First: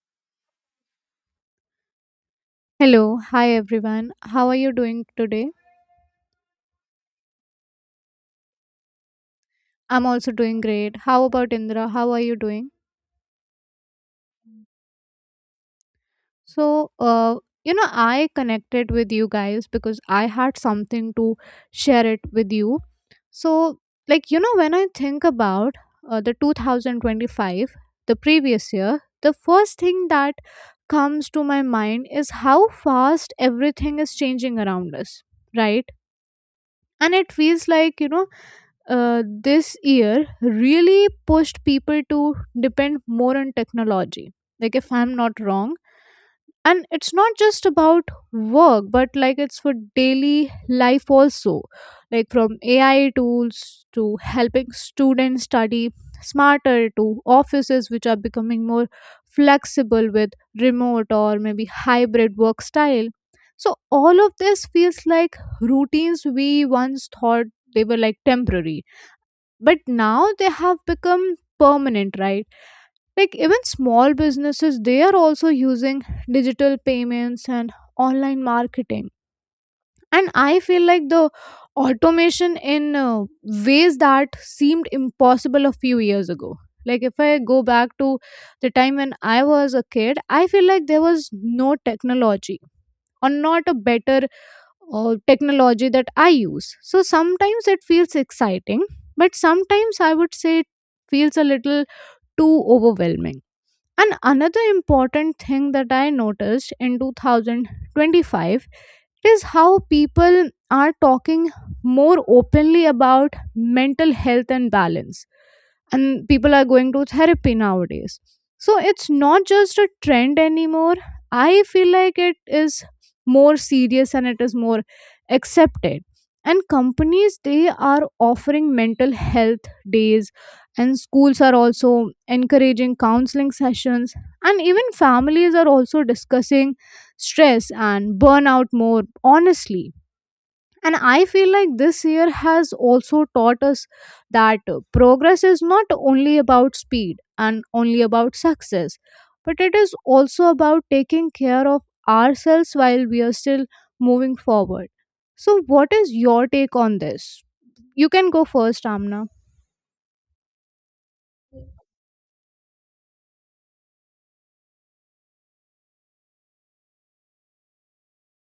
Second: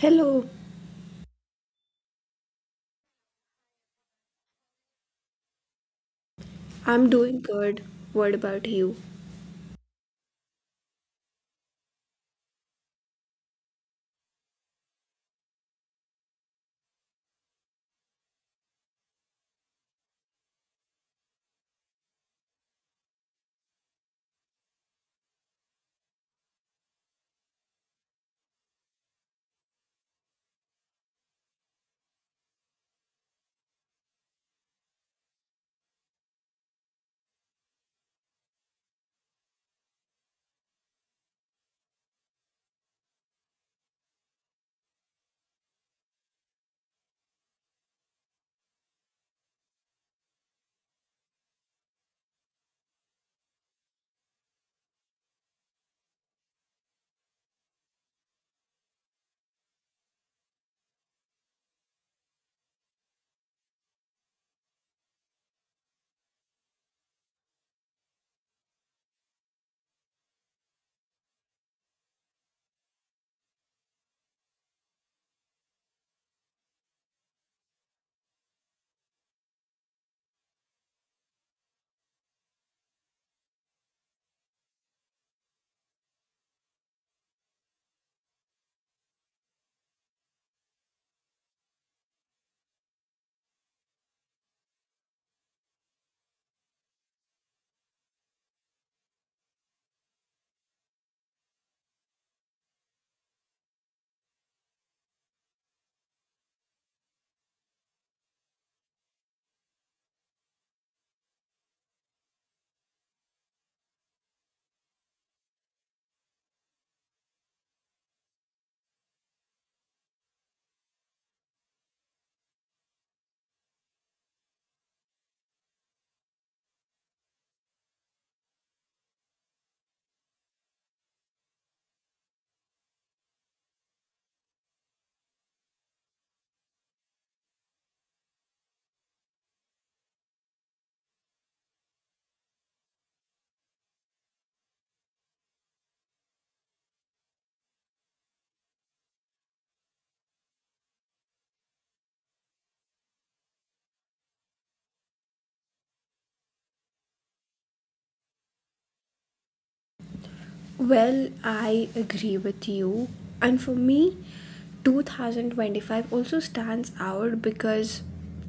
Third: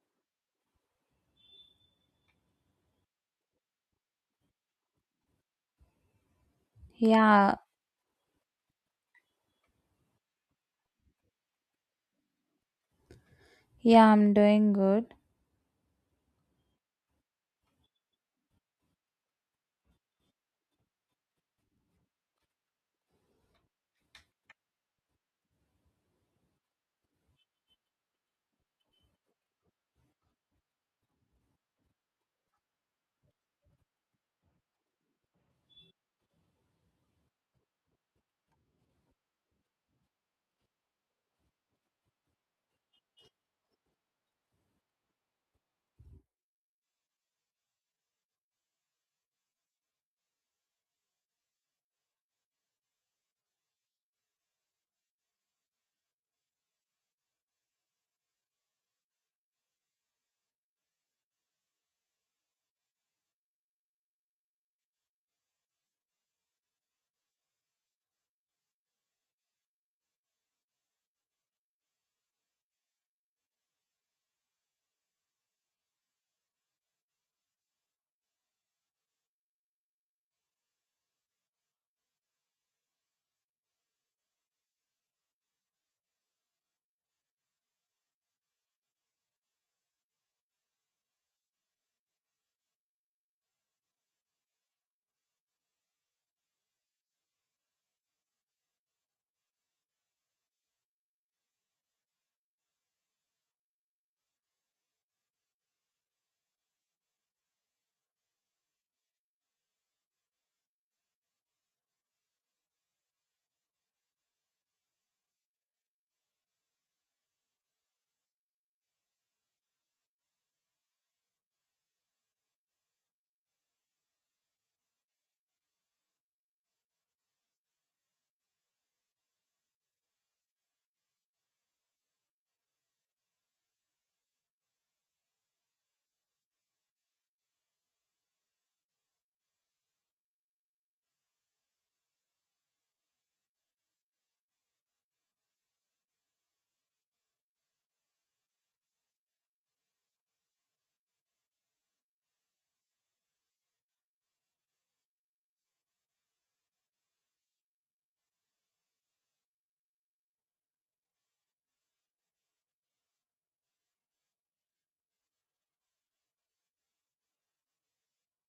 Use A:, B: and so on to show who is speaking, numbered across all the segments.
A: Hello,
B: Hello, hi everyone. How are you doing today?
A: I'm doing
C: Yeah,
A: good. What about you?
B: I'm also doing great. How about Indra? How are you doing?
C: yeah, I'm doing good.
B: So, uh, I connected with you guys because I had something to share it with you. So, when I think about the 2025, the previous year, the first thing that comes to my mind is how fast everything is changing around us, right? And it feels like, uh, this year really pushed people to depend more on technology, like if I'm not wrong. And it's not just about work, but like it's for daily life also, like from AI tools to helping students study smarter, to offices which are becoming more flexible with remote or maybe hybrid work style. So all of this feels like routines we once thought they were like temporary, but now they have become permanent, right? Like even small businesses, they are also using digital payments and online marketing. And I feel like the automation in ways that seemed impossible a few years ago. Like if I go back to the time when I was a kid, I feel like there was no technology, or not a better, or technology that I use. So sometimes it feels exciting, but sometimes I would say it feels a little too overwhelming. And another important thing that I noticed in 2025 is how people are talking more openly about mental health and balance. And people are going to therapy nowadays. So it's not just a trend anymore. I feel like it is more serious and it is more accepted. And companies, they are offering mental health days, and schools are also encouraging counseling sessions, and even families are also discussing stress and burnout more honestly. And I feel like this year has also taught us that progress is not only about speed and only about success, but it is also about taking care of ourselves while we are still moving forward. So what is your take on this? You can go first, Amna.
A: Well, I agree with you. And for me, 2025 also stands out because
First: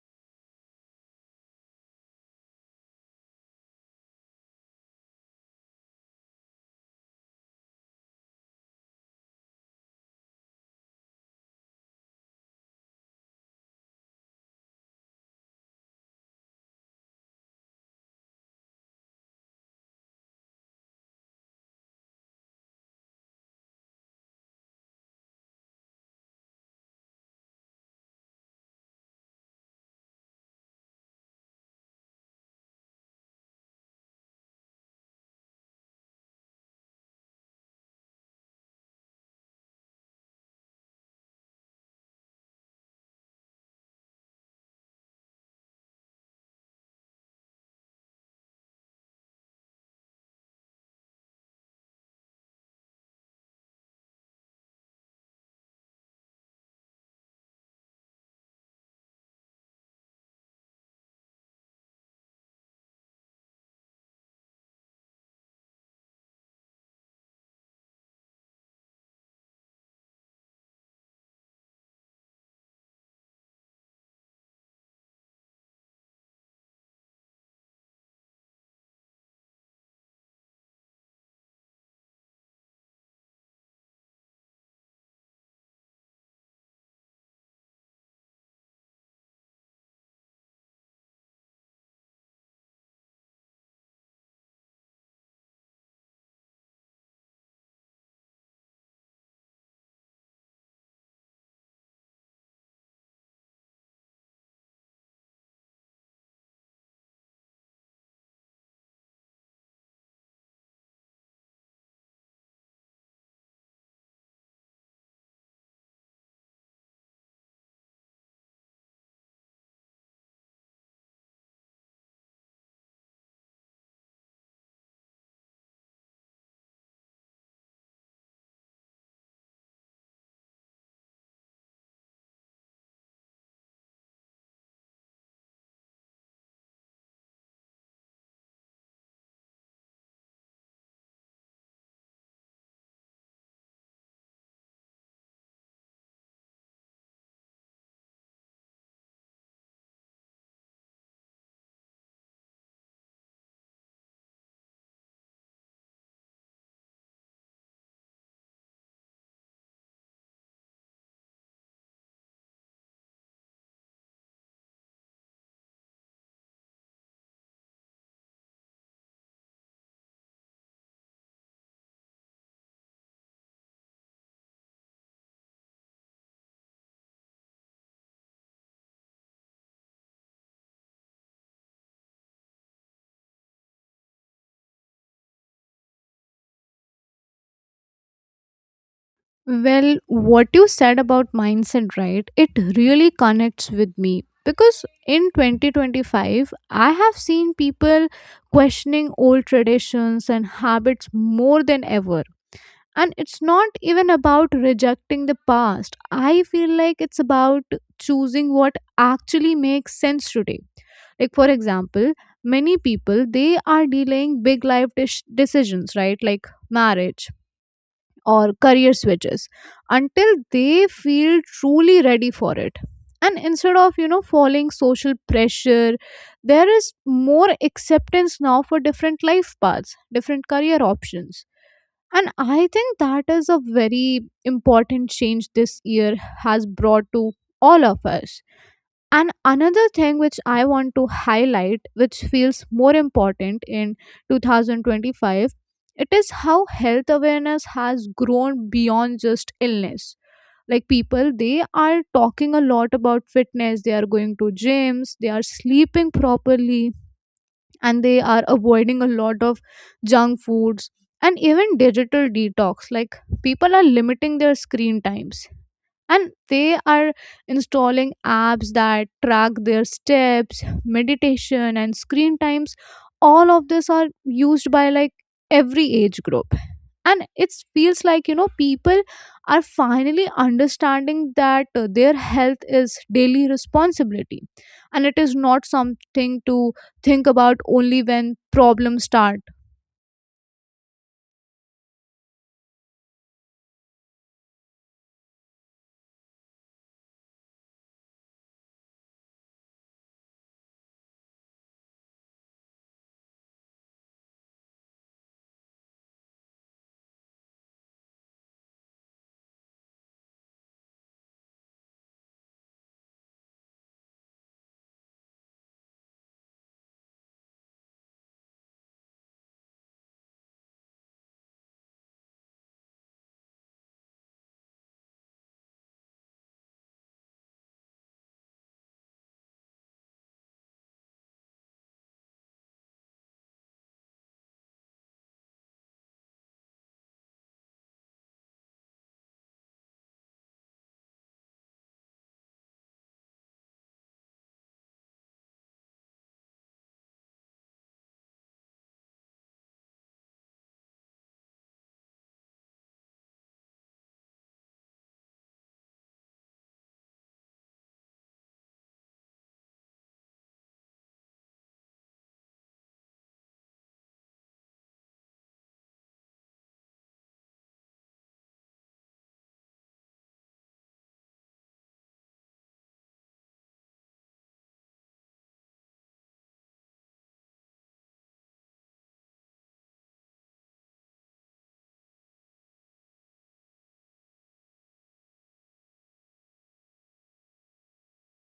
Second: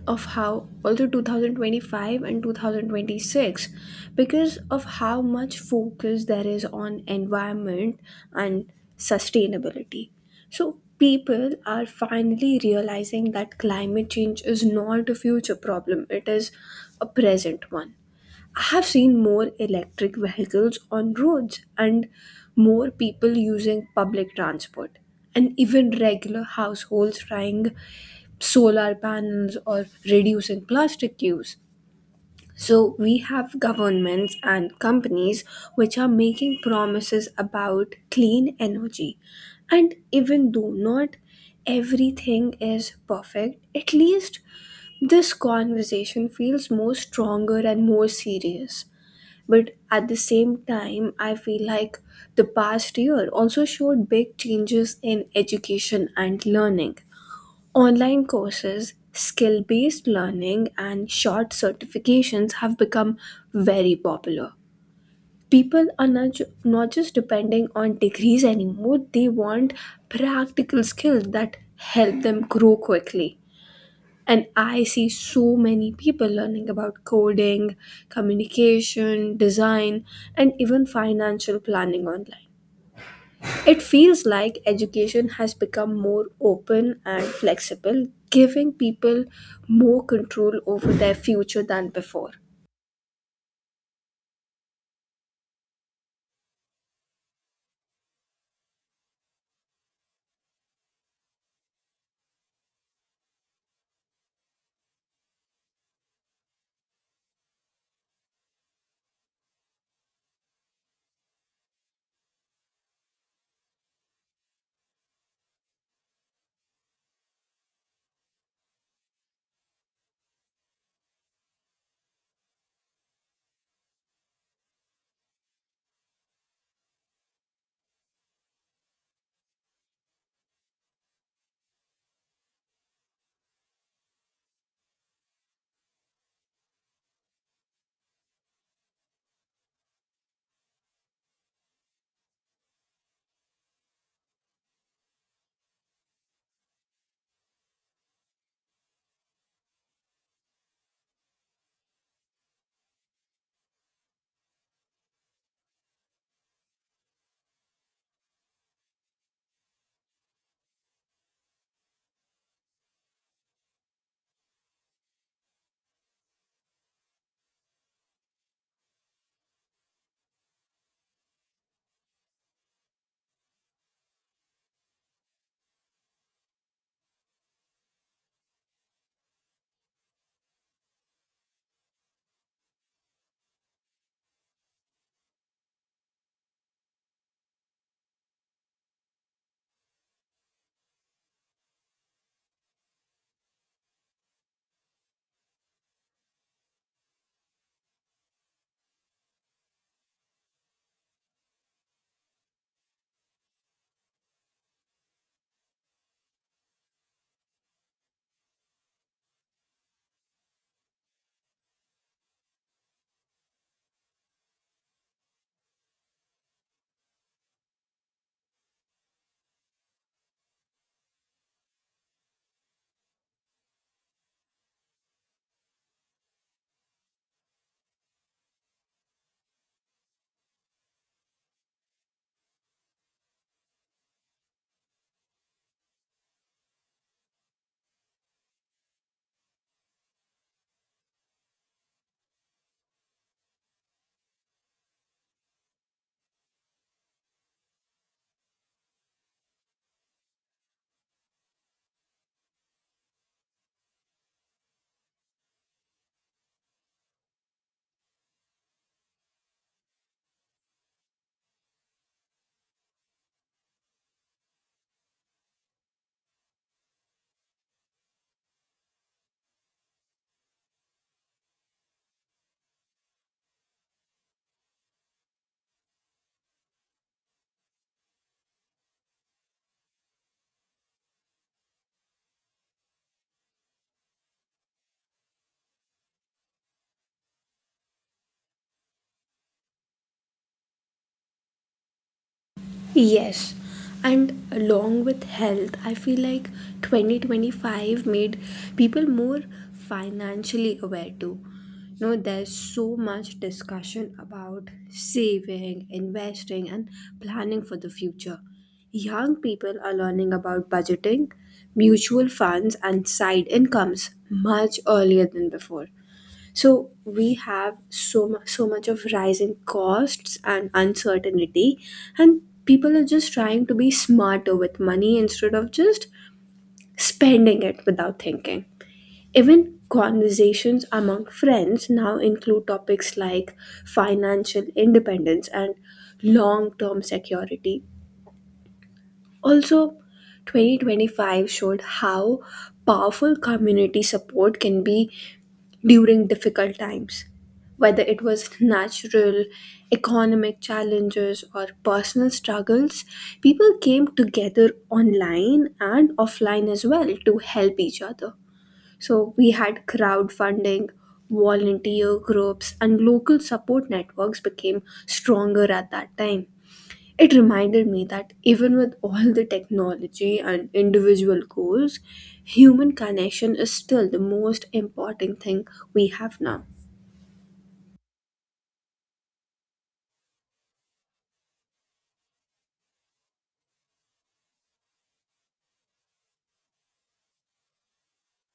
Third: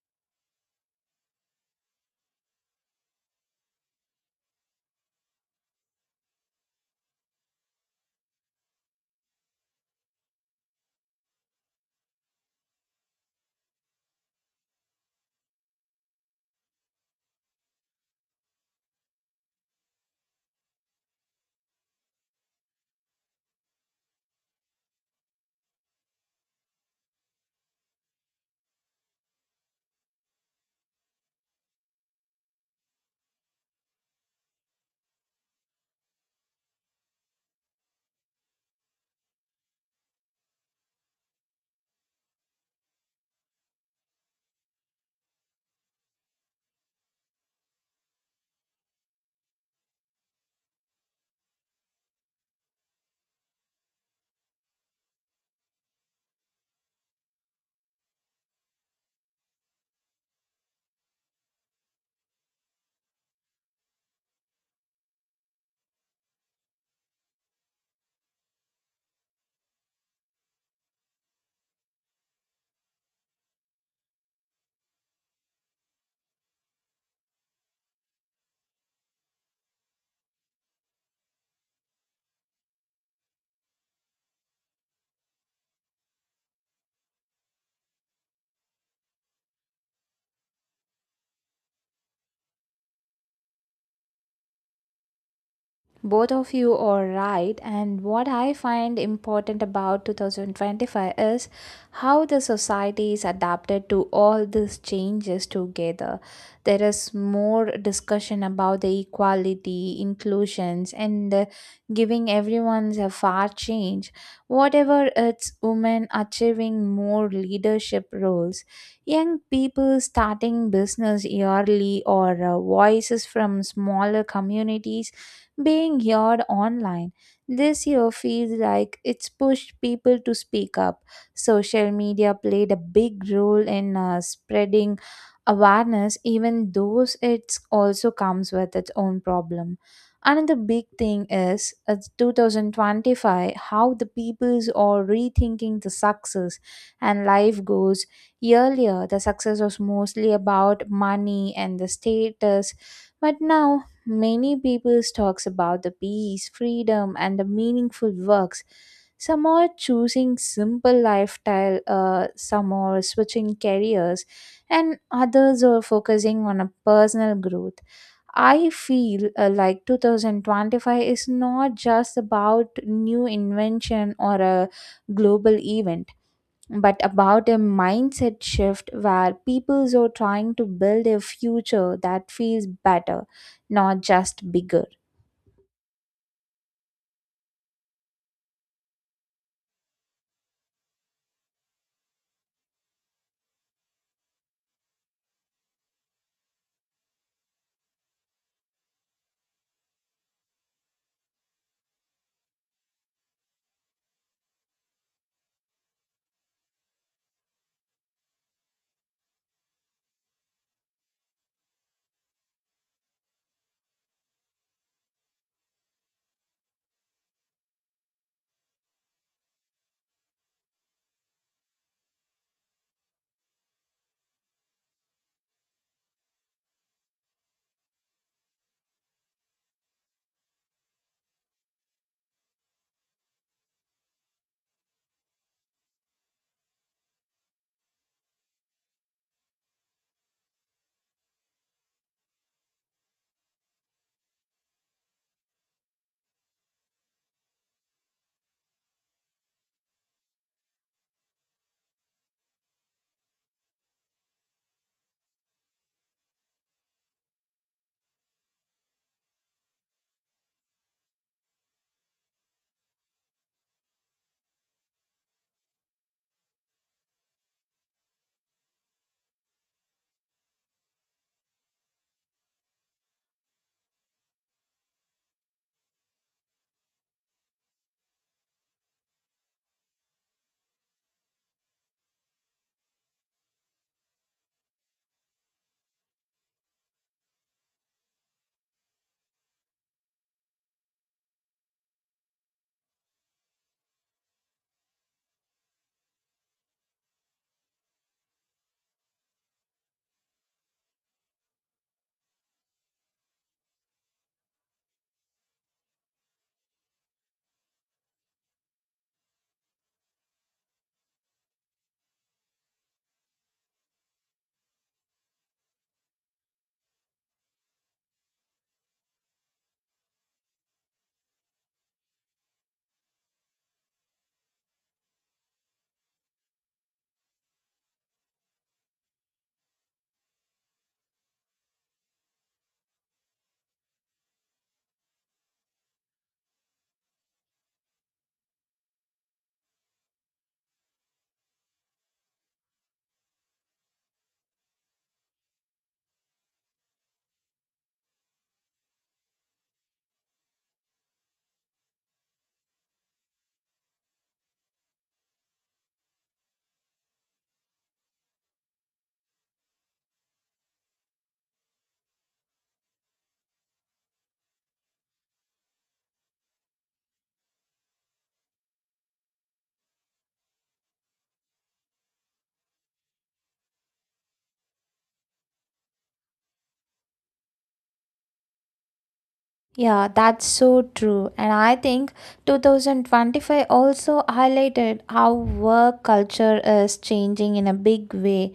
A: of how, also 2025 and 2026, because of how much focus there is on environment and sustainability. So, people are finally realizing that climate change is not a future problem, it is a present one. I have seen more electric vehicles on roads and more people using public transport, and even regular households trying solar panels or reducing plastic use. So, we have governments and companies which are making promises about clean energy. And even though not everything is perfect, at least this conversation feels more stronger and more serious. But at the same time, I feel like the past year also showed big changes in education and learning. Online courses, skill based learning, and short certifications have become very popular. People are not just depending on degrees anymore, they want practical skills that help them grow quickly. And I see so many people learning about coding, communication, design, and even financial planning online. It feels like education has become more open and flexible, giving people more control over their future than before.
C: Both of you are right, and what I find important about 2025 is how the society is adapted to all these changes together. There is more discussion about the equality, inclusions, and giving everyone's a fair change. Whatever it's women achieving more leadership roles, young people starting business yearly, or voices from smaller communities being heard online. This year feels like it's pushed people to speak up. Social media played a big role in spreading awareness, even though it also comes with its own problem. Another big thing is 2025, how the peoples are rethinking the success and life goals. Earlier, the success was mostly about money and the status, but now many people talks about the peace, freedom, and the meaningful works. Some are choosing simple lifestyle, some are switching careers, and others are focusing on a personal growth. I feel like 2025 is not just about new invention or a global event but about a mindset shift where peoples are trying to build a future that feels better, not just bigger.
B: Well, what you said about mindset, right? It really connects with me because in 2025, I have seen people questioning old traditions and habits more than ever. And it's not even about rejecting the past. I feel like it's about choosing what actually makes sense today. Like, for example, many people they are delaying big decisions, right? Like marriage or career switches until they feel truly ready for it. And instead of, you know, falling social pressure, there is more acceptance now for different life paths, different career options. And I think that is a very important change this year has brought to all of us. And another thing which I want to highlight, which feels more important in 2025, it is how health awareness has grown beyond just illness. Like people, they are talking a lot about fitness, they are going to gyms, they are sleeping properly, and they are avoiding a lot of junk foods, and even digital detox. Like people are limiting their screen times, and they are installing apps that track their steps, meditation, and screen times. All of this are used by like every age group. And it feels like, you know, people are finally understanding that their health is daily responsibility, and it is not something to think about only when problems start.
A: Yes, and along with health, I feel like 2025 made people more financially aware too. You know, there's so much discussion about saving, investing, and planning for the future. Young people are learning about budgeting, mutual funds, and side incomes much earlier than before. So we have so much of rising costs and uncertainty, and people are just trying to be smarter with money instead of just spending it without thinking. Even conversations among friends now include topics like financial independence and long-term security. Also, 2025 showed how powerful community support can be during difficult times, whether it was natural, economic challenges, or personal struggles, people came together online and offline as well to help each other. So we had crowdfunding, volunteer groups, and local support networks became stronger at that time. It reminded me that even with all the technology and individual goals, human connection is still the most important thing we have now.
C: Yeah, that's so true. And I think 2025 also highlighted how work culture is changing in a big way.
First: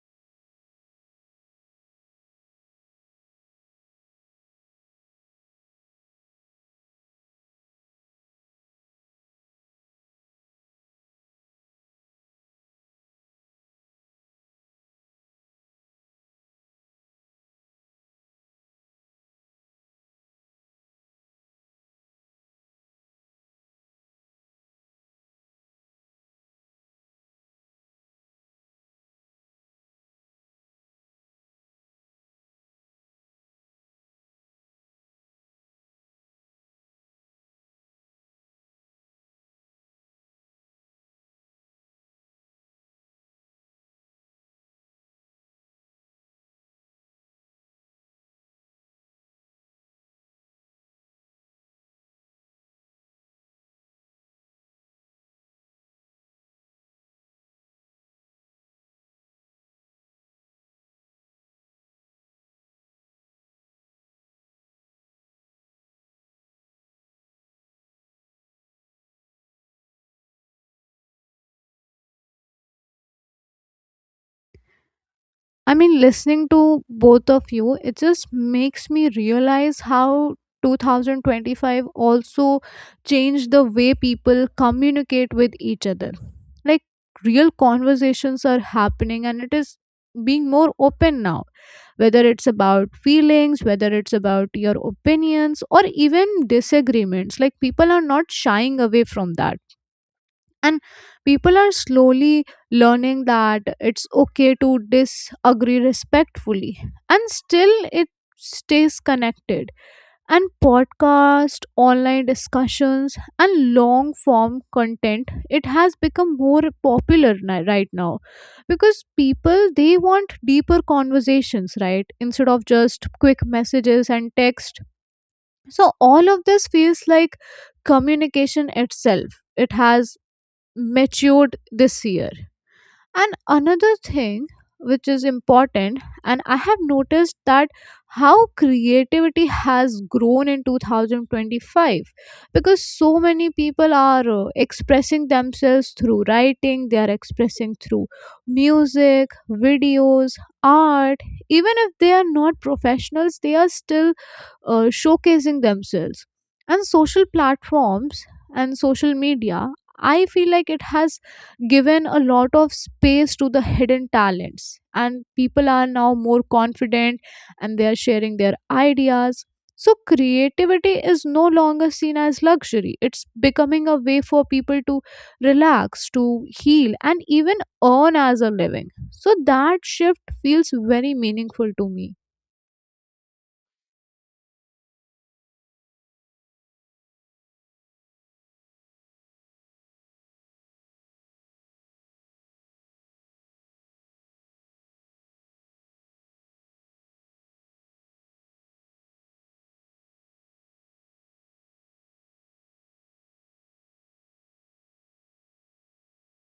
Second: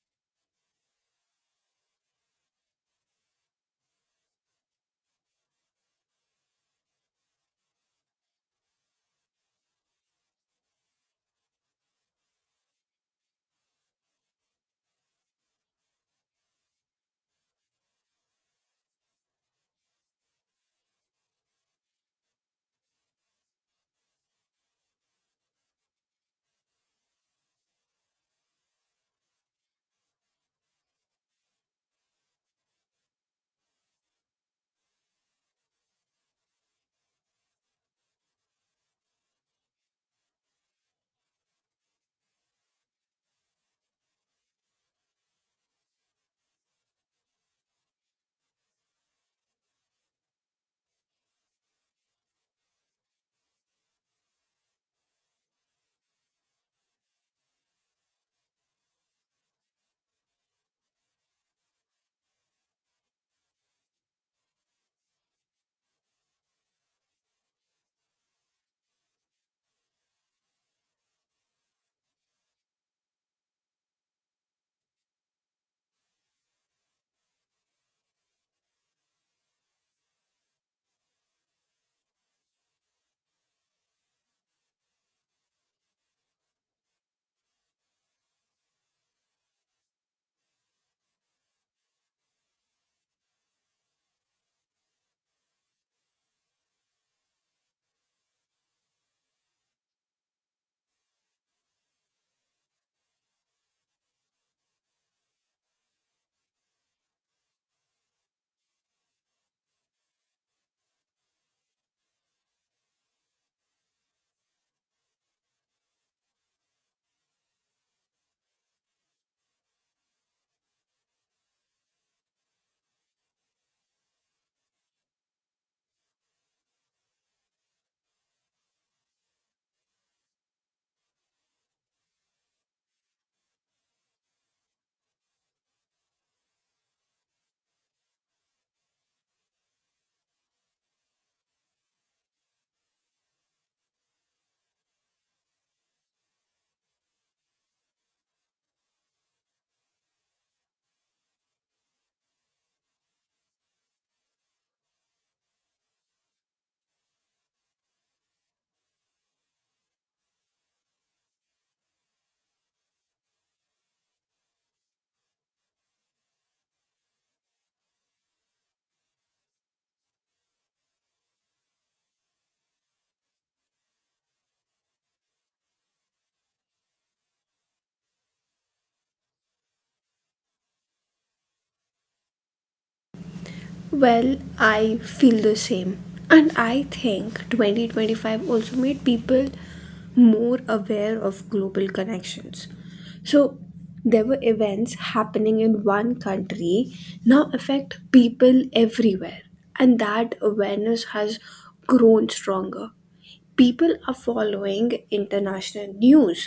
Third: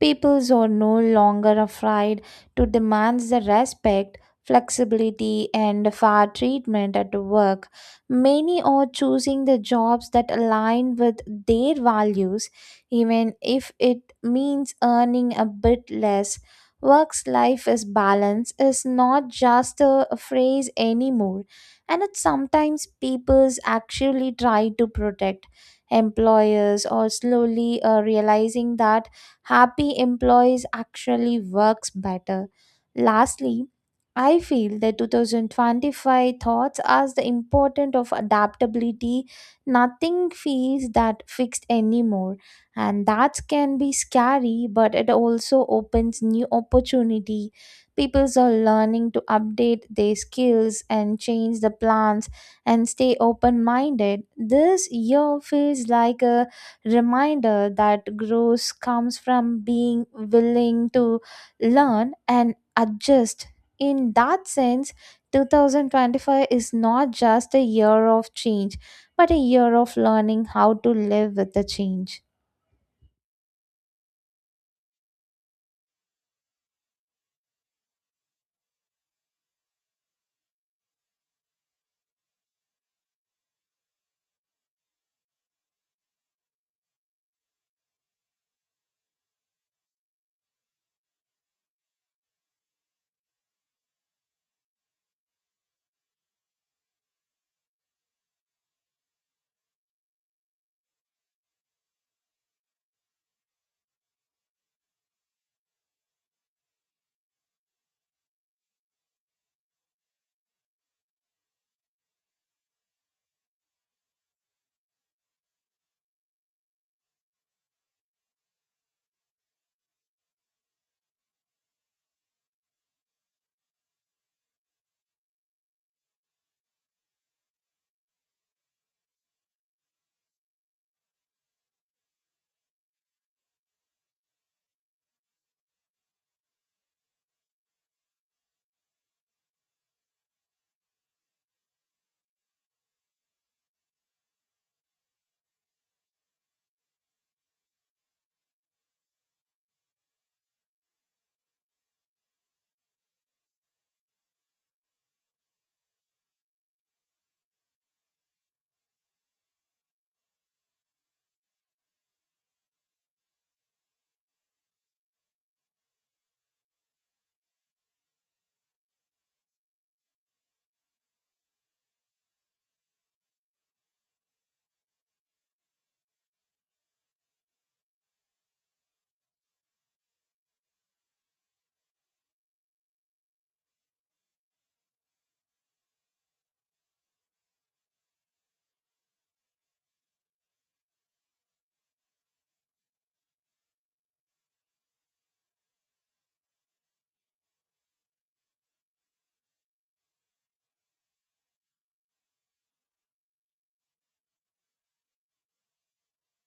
C: Peoples are no longer afraid to demand the respect, flexibility, and fair treatment at work. Many are choosing the jobs that align with their values, even if it means earning a bit less. Work's life is balance is not just a phrase anymore, and it sometimes people's actually try to protect. Employers are slowly realizing that happy employees actually works better. Lastly, I feel the 2025 thoughts as the importance of adaptability. Nothing feels that fixed anymore, and that can be scary, but it also opens new opportunity. People are learning to update their skills and change the plans and stay open minded. This year feels like a reminder that growth comes from being willing to learn and adjust. In that sense, 2025 is not just a year of change, but a year of learning how to live with the change.
B: I mean, listening to both of you, it just makes me realize how 2025 also changed the way people communicate with each other. Like, real conversations are happening, and it is being more open now, whether it's about feelings, whether it's about your opinions, or even disagreements. Like, people are not shying away from that. And people are slowly learning that it's okay to disagree respectfully and still it stays connected. And podcast, online discussions, and long form content, it has become more popular right now, because people they want deeper conversations, right, instead of just quick messages and text. So all of this feels like communication itself, it has matured this year. And another thing which is important, and I have noticed that how creativity has grown in 2025, because so many people are expressing themselves through writing, they are expressing through music, videos, art. Even if they are not professionals, they are still showcasing themselves. And social platforms and social media, I feel like it has given a lot of space to the hidden talents, and people are now more confident and they are sharing their ideas. So creativity is no longer seen as luxury. It's becoming a way for people to relax, to heal, and even earn as a living. So that shift feels very meaningful to me.
A: Well, I feel the same. And I think 2025 also made people more aware of global connections. So there were events happening in one country now affect people everywhere. And that awareness has grown stronger. People are following international news,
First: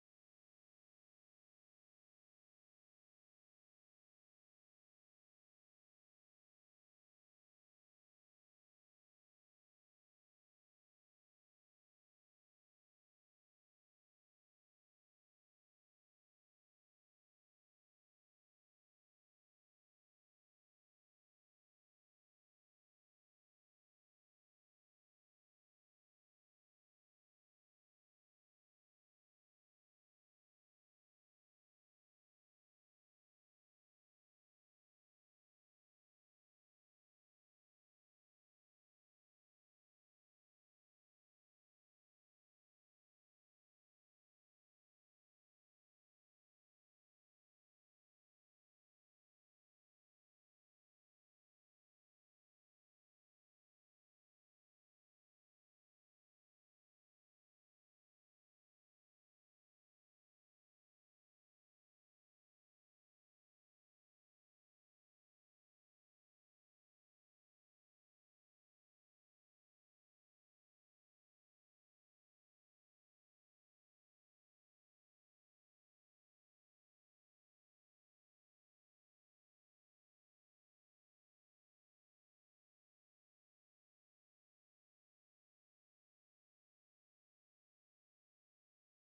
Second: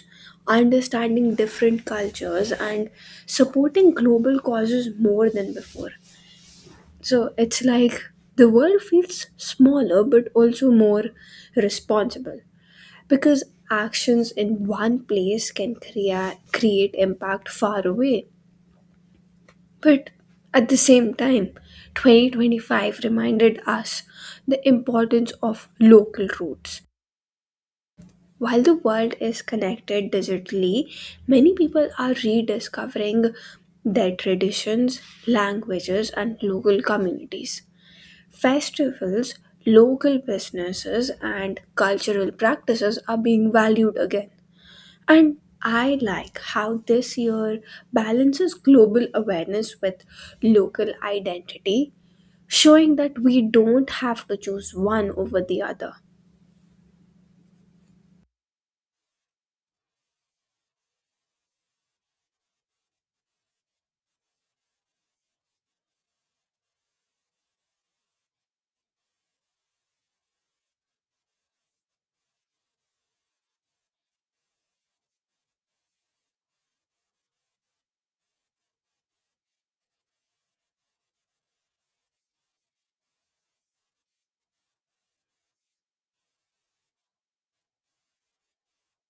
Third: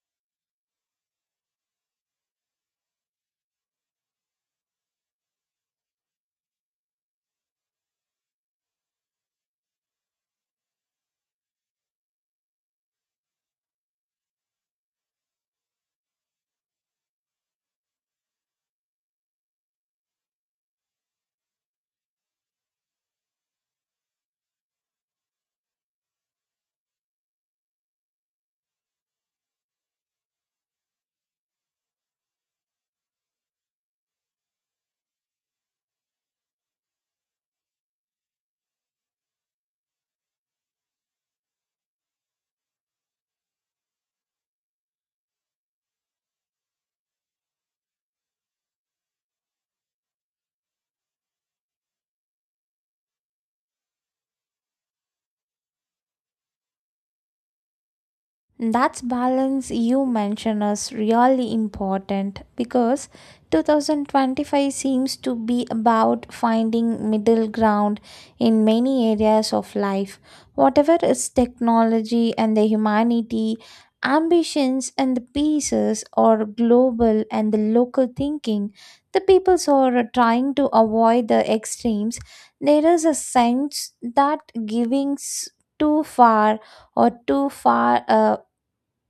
A: understanding different cultures, and supporting global causes more than before. So it's like the world feels smaller but also more responsible because actions in one place can create impact far away. But at the same time, 2025 reminded us the importance of local roots. While the world is connected digitally, many people are rediscovering their traditions, languages, and local communities. Festivals, local businesses, and cultural practices are being valued again. And I like how this year balances global awareness with local identity, showing that we don't have to choose one over the other.
C: That's balance you mention is really important because 2025 seems to be about finding middle ground in many areas of life. Whatever is technology and the humanity, ambitions and the pieces or global and the local thinking, the peoples are trying to avoid the extremes. There is a sense that too far or too far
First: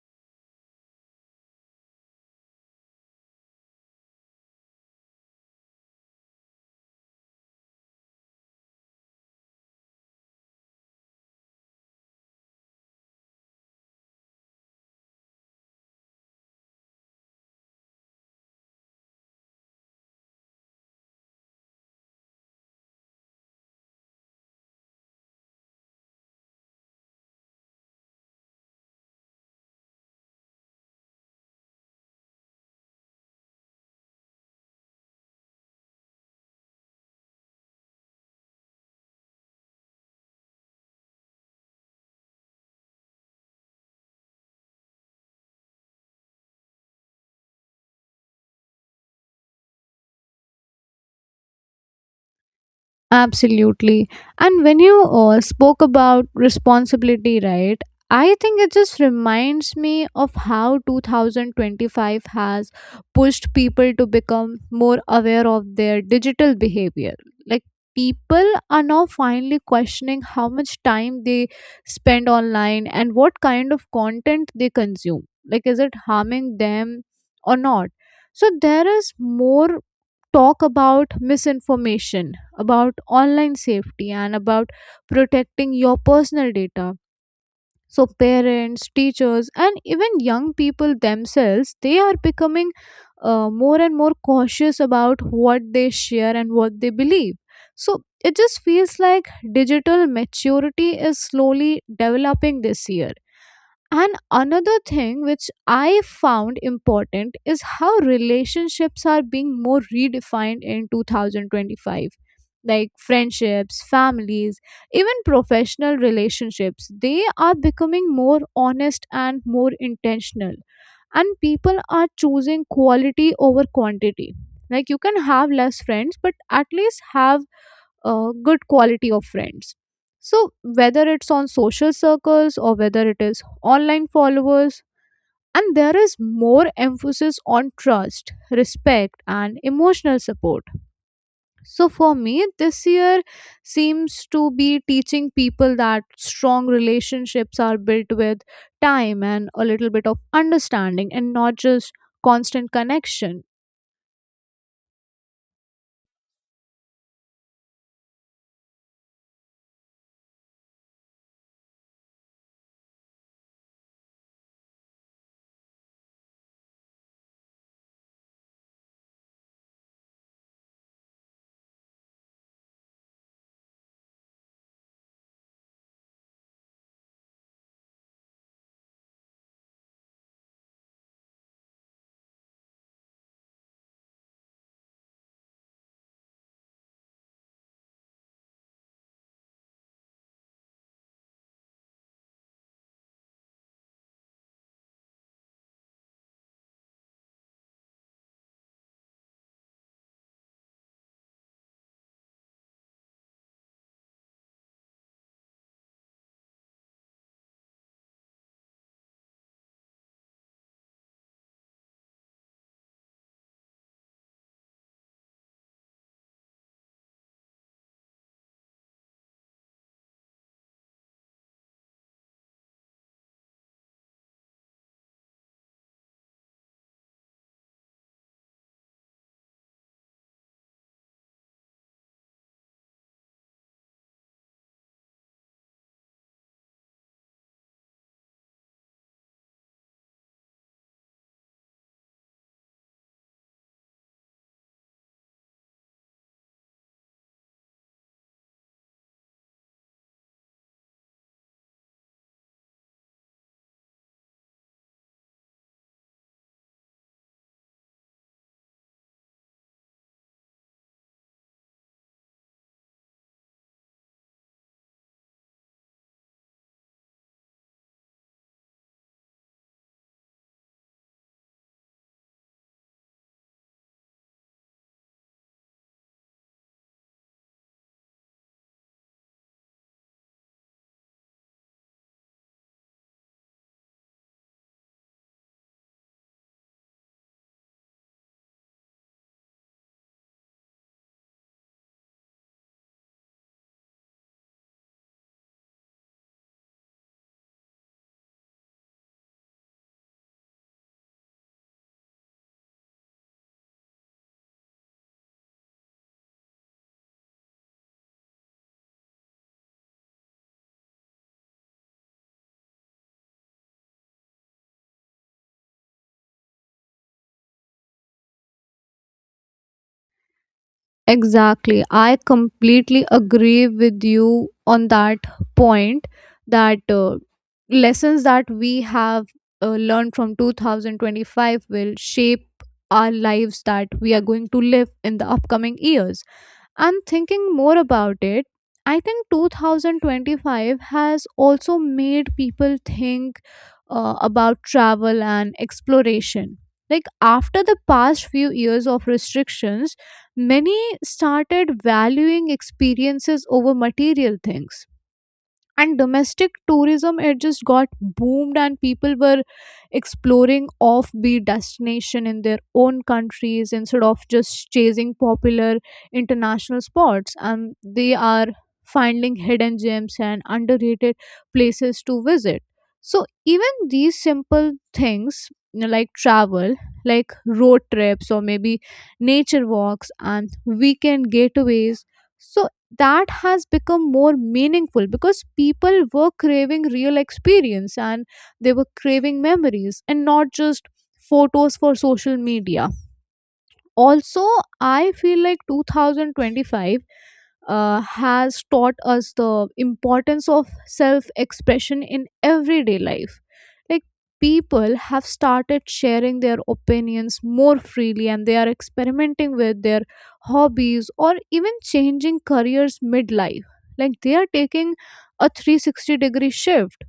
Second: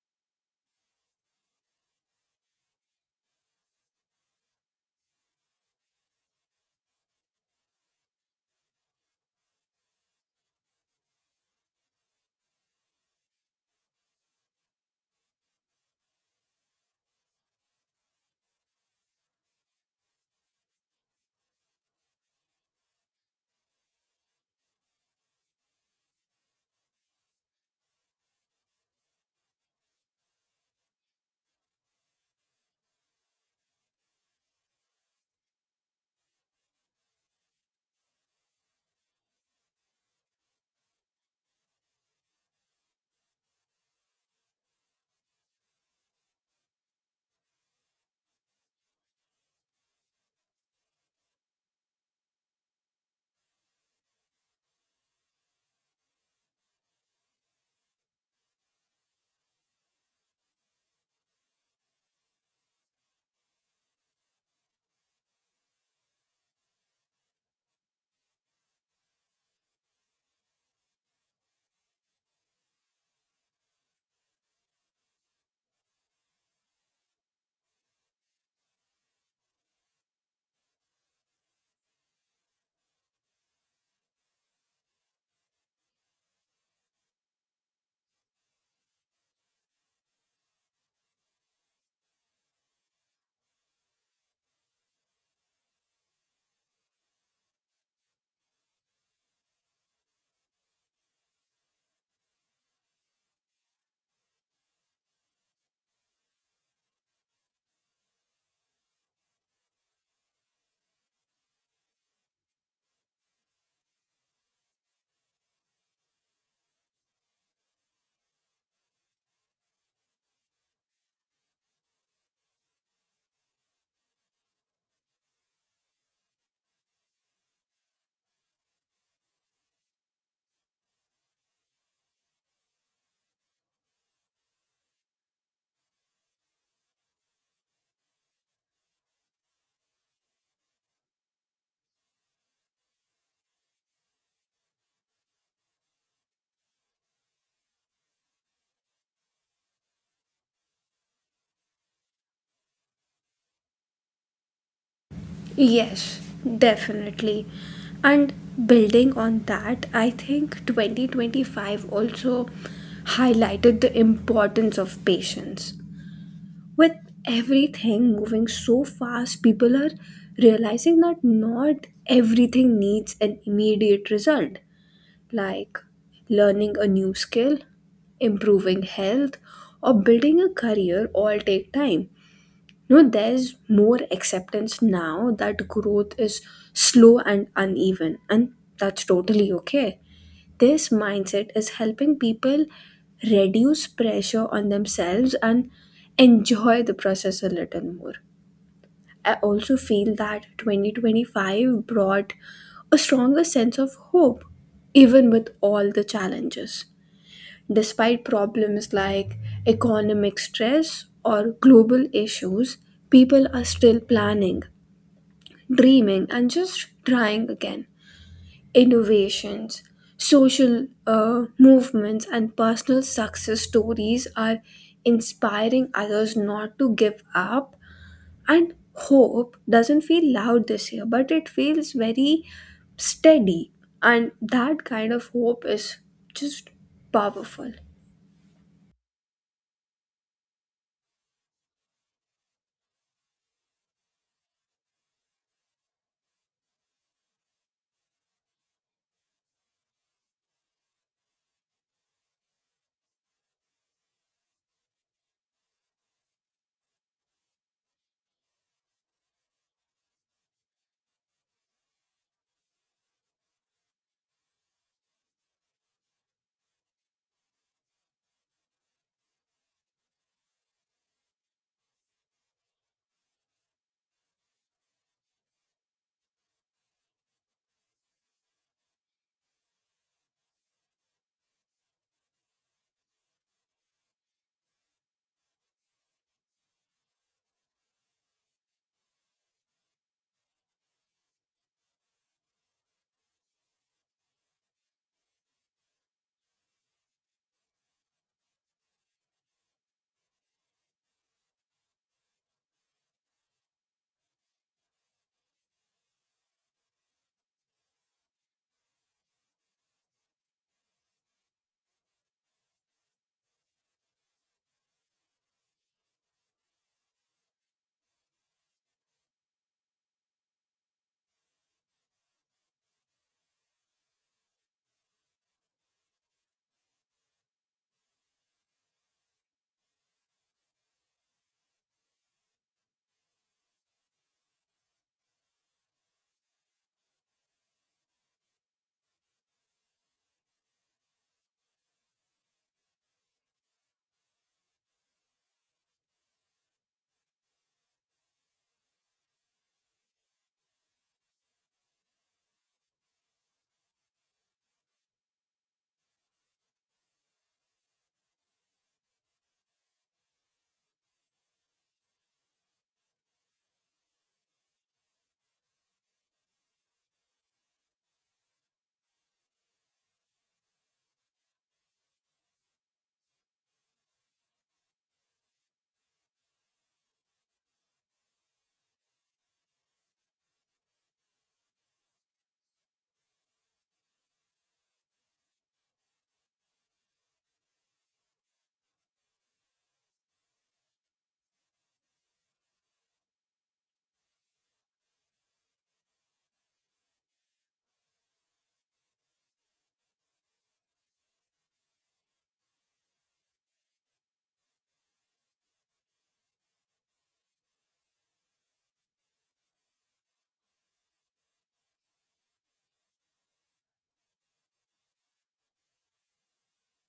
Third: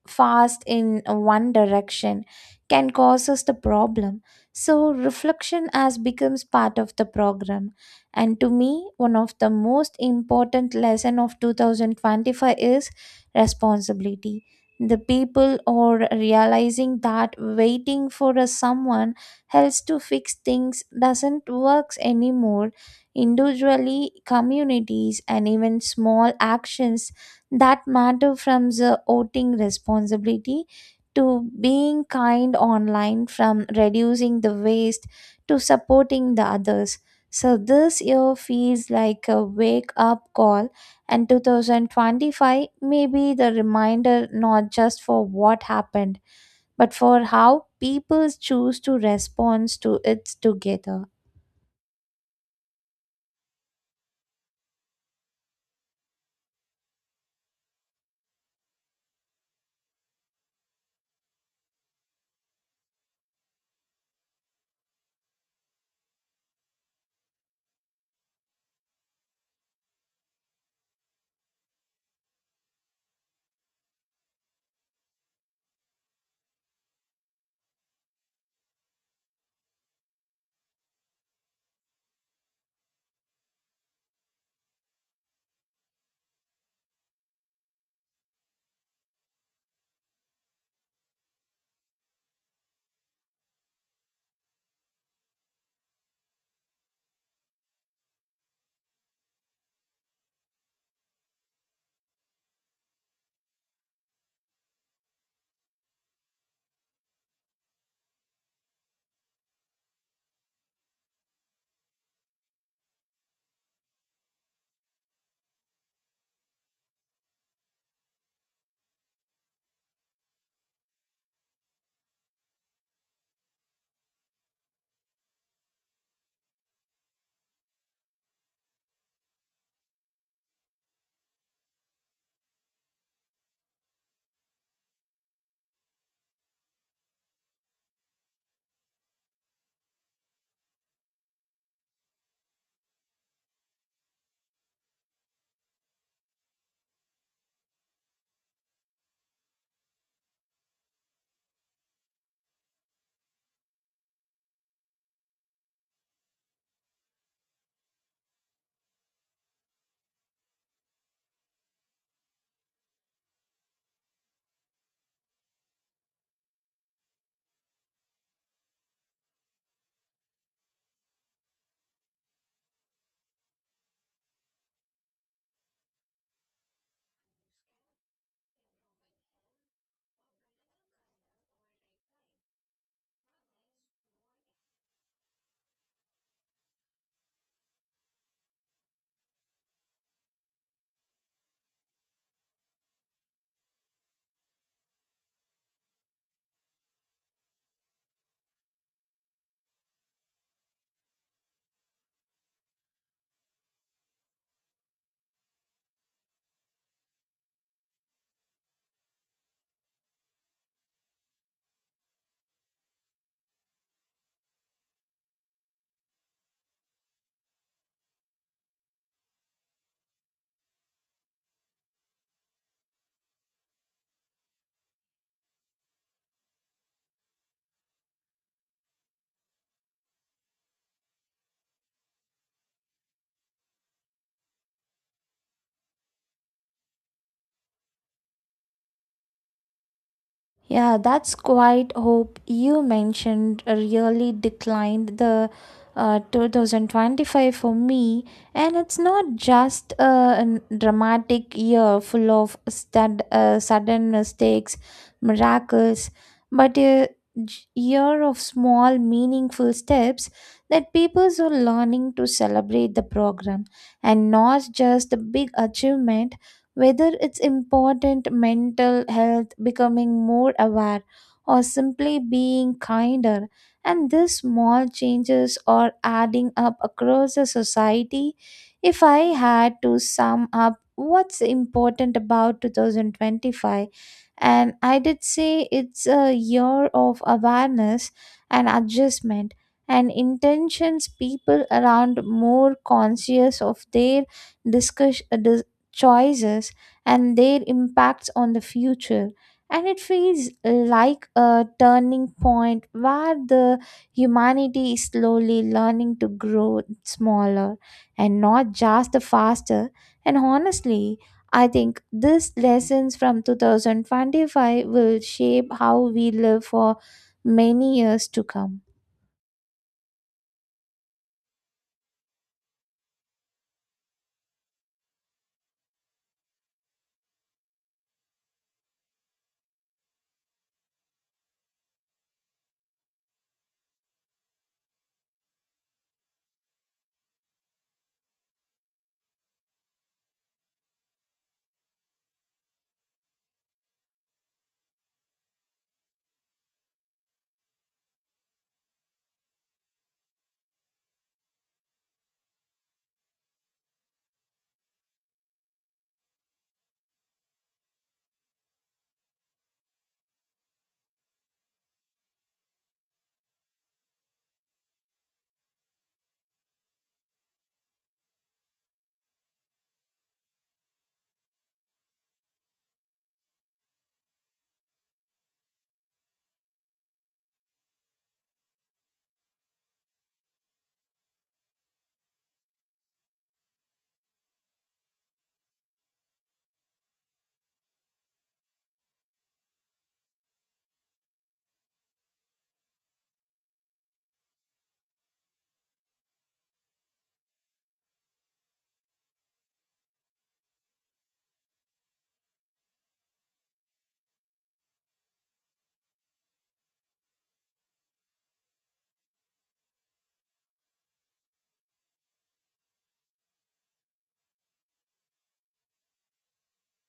C: fast in one direction can cause us the problem. So, reflection has becomes part of the program. And to me, one of the most important lesson of 2025 is responsibility. The people are realizing that waiting for a someone else to fix things doesn't works anymore. Individually, communities and even small actions that matter from the voting responsibility to being kind online from reducing the waste to supporting the others. So this year feels like a wake up call and 2025 may be the reminder not just for what happened but for how people choose to respond to it together.
B: Absolutely. And when you spoke about responsibility, right? I think it just reminds me of how 2025 has pushed people to become more aware of their digital behavior. Like people are now finally questioning how much time they spend online and what kind of content they consume. Like, is it harming them or not? So, there is more talk about misinformation, about online safety, and about protecting your personal data. So parents, teachers, and even young people themselves, they are becoming more and more cautious about what they share and what they believe. So it just feels like digital maturity is slowly developing this year. And another thing which I found important is how relationships are being more redefined in 2025. Like friendships, families, even professional relationships, they are becoming more honest and more intentional. And people are choosing quality over quantity. Like you can have less friends, but at least have good quality of friends. So whether it's on social circles or whether it is online followers, and there is more emphasis on trust, respect, and emotional support. So for me, this year seems to be teaching people that strong relationships are built with time and a little bit of understanding, and not just constant connection.
A: Yes, definitely. And building on that, I think 2025 also highlighted the importance of patience. With everything moving so fast, people are realizing that not everything needs an immediate result, like learning a new skill, improving health, or building a career all take time. No, there's more acceptance now that growth is slow and uneven, and that's totally okay. This mindset is helping people reduce pressure on themselves and enjoy the process a little more. I also feel that 2025 brought a stronger sense of hope, even with all the challenges. Despite problems like economic stress or global issues, people are still planning, dreaming, and just trying again. Innovations, social movements, and personal success stories are inspiring others not to give up. And hope doesn't feel loud this year, but it feels very steady. And that kind of hope is just powerful.
C: Yeah, that's quite hope you mentioned really declined the 2025 for me, and it's not just a dramatic year full of sudden mistakes, miracles, but a year of small, meaningful steps that people are learning to celebrate the program and not just the big achievement whether it's important mental health, becoming more aware, or simply being kinder, and these small changes are adding up across the society. If I had to sum up what's important about 2025, and I did say it's a year of awareness and adjustment and intentions people around more conscious of their discuss, choices and their impacts on the future. And it feels like a turning point where the humanity is slowly learning to grow smaller and not just the faster. And honestly, I think these lessons from 2025 will shape how we live for many years to come.
B: Exactly. I completely agree with you on that point that lessons that we have learned from 2025 will shape our lives that we are going to live in the upcoming years. And thinking more about it, I think 2025 has also made people think about travel and exploration. Like after the past few years of restrictions, many started valuing experiences over material things. And domestic tourism, it just got boomed, and people were exploring offbeat destination in their own countries instead of just chasing popular international spots. And they are finding hidden gems and underrated places to visit. So even these simple things, you know, like travel, like road trips, or maybe nature walks and weekend getaways, so that has become more meaningful because people were craving real experience, and they were craving memories and not just photos for social media. Also, I feel like 2025 has taught us the importance of self expression in everyday life. Like people have started sharing their opinions more freely, and they are experimenting with their hobbies or even changing careers midlife. Like they are taking a 360-degree shift.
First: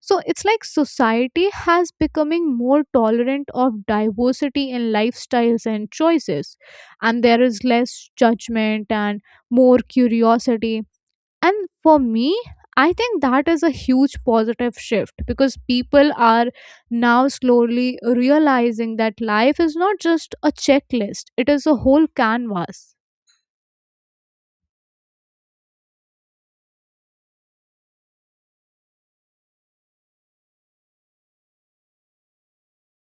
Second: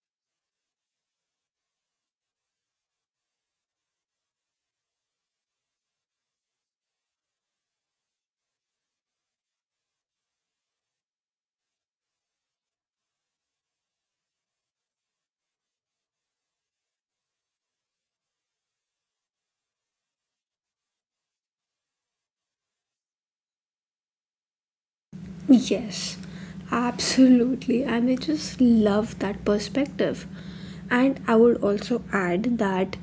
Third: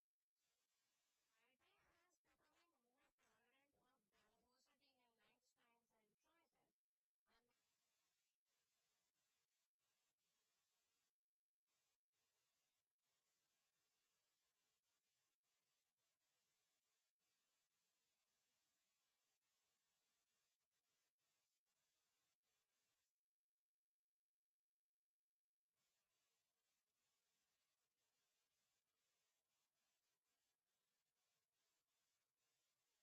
B: So it's like society has becoming more tolerant of diversity in lifestyles and choices. And there is less judgment and more curiosity. And for me, I think that is a huge positive shift, because people are now slowly realizing that life is not just a checklist, it is a whole canvas.
A: Yes, absolutely. And I just love that perspective. And I would also add that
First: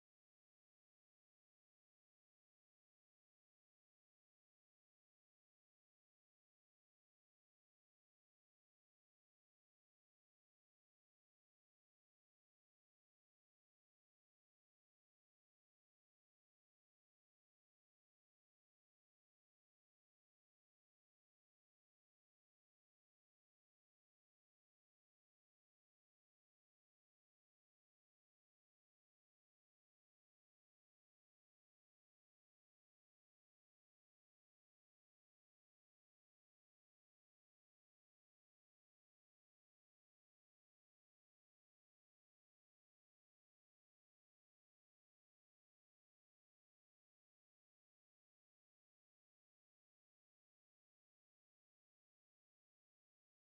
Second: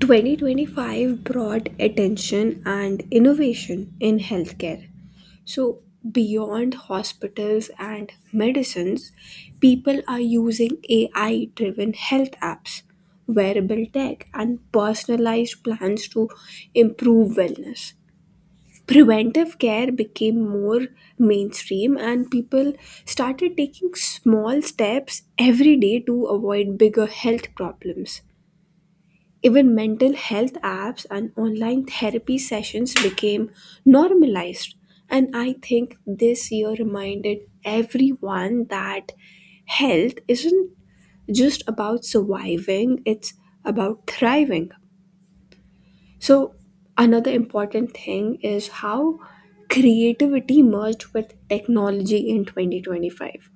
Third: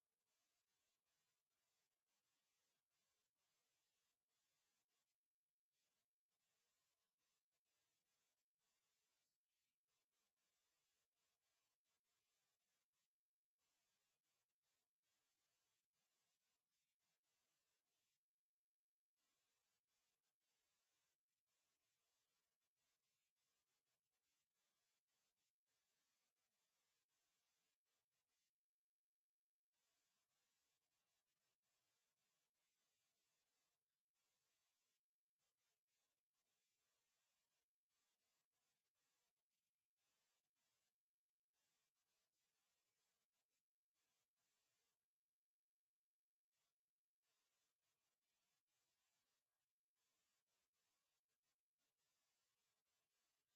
A: 2025 brought attention and innovation in healthcare. So, beyond hospitals and medicines, people are using AI driven health apps, wearable tech, and personalized plans to improve wellness. Preventive care became more mainstream and people started taking small steps every day to avoid bigger health problems. Even mental health apps and online therapy sessions became normalized. And I think this year reminded everyone that health isn't just about surviving, it's about thriving. So, another important thing is how creativity merged with technology in 2025.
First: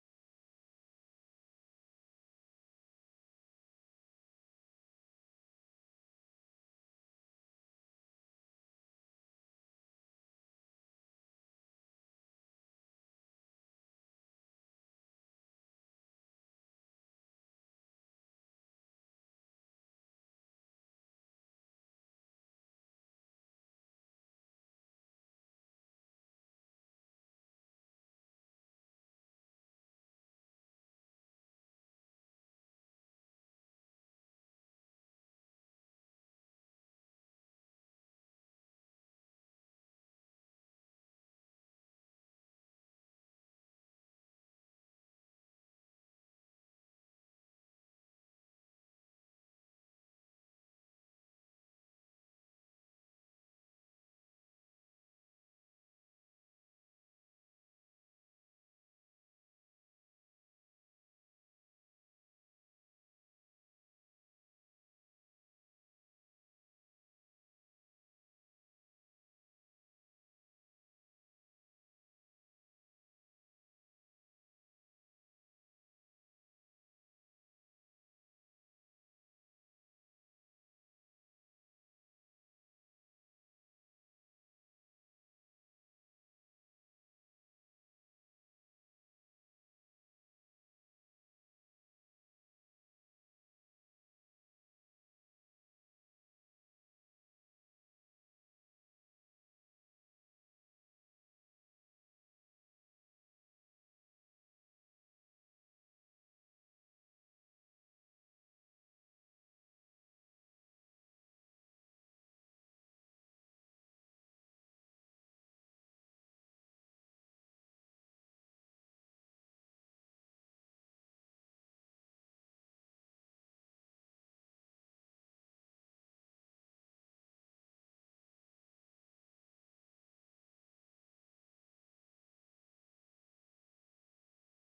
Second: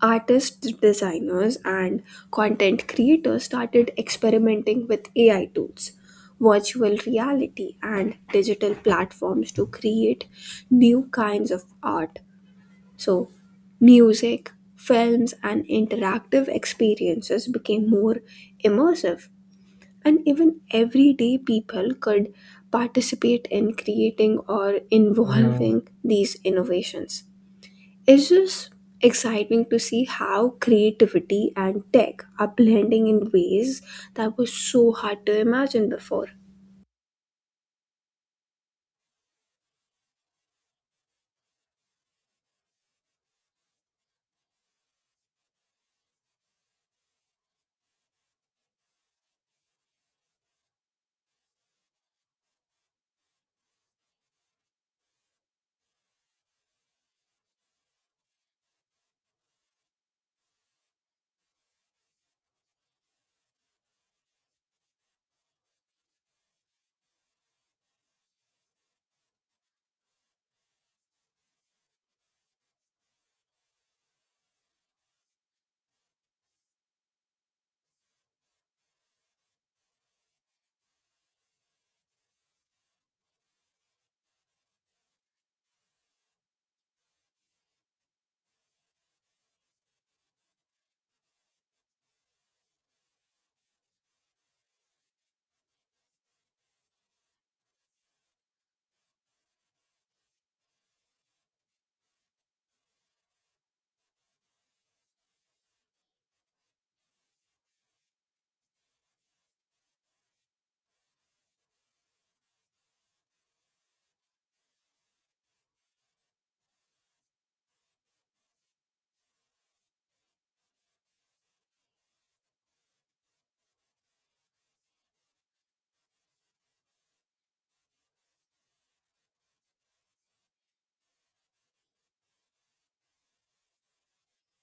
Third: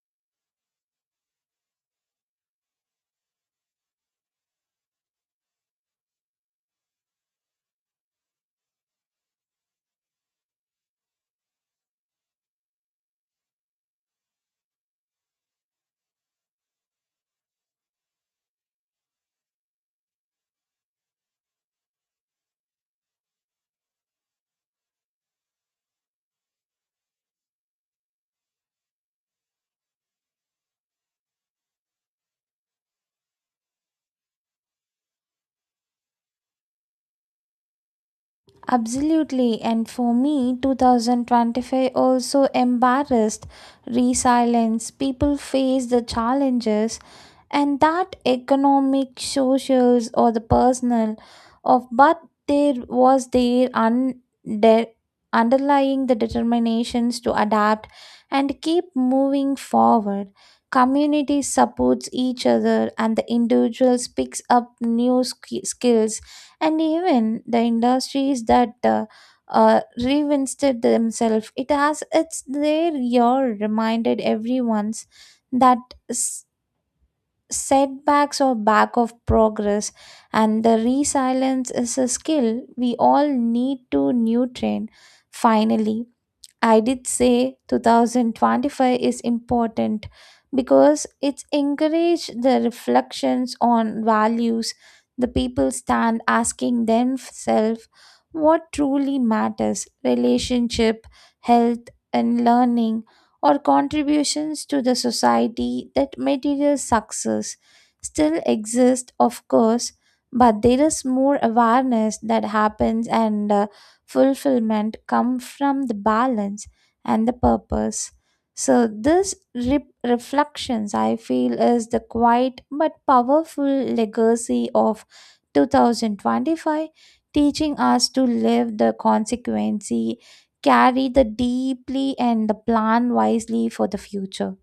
A: Artists, designers, and content creators started experimenting with AI tools, virtual reality, and digital platforms to create new kinds of art. So, music, films, and interactive experiences became more immersive and even everyday people could participate in creating or involving these innovations. It's just exciting to see how creativity and tech are blending in ways that was so hard to imagine before.
C: Absolutely, and for me, 2025 also embarrassed resilience. People face the challenges, and that economic, socials, or the personal, of but there was their underlying the determinations to adapt and keep moving forward. Community supports each other, and the individuals picks up new skills and even the industries that reinvented themselves it has it's their year reminded everyone's that s- setbacks are back of progress and the resilience is a skill we all need to new train. Finally, I did say 2025 is important because it's encouraged the reflections on values. The people stand asking themselves what truly matters relationship, health, and learning, or contributions to the society that material success still exists of course, but there is more awareness that happens and fulfillment come from the balance and the purpose. So this reflections I feel is the quiet but powerful legacy of 2025 teaching us to live the consequency carry the deeply and the plan wisely for the future.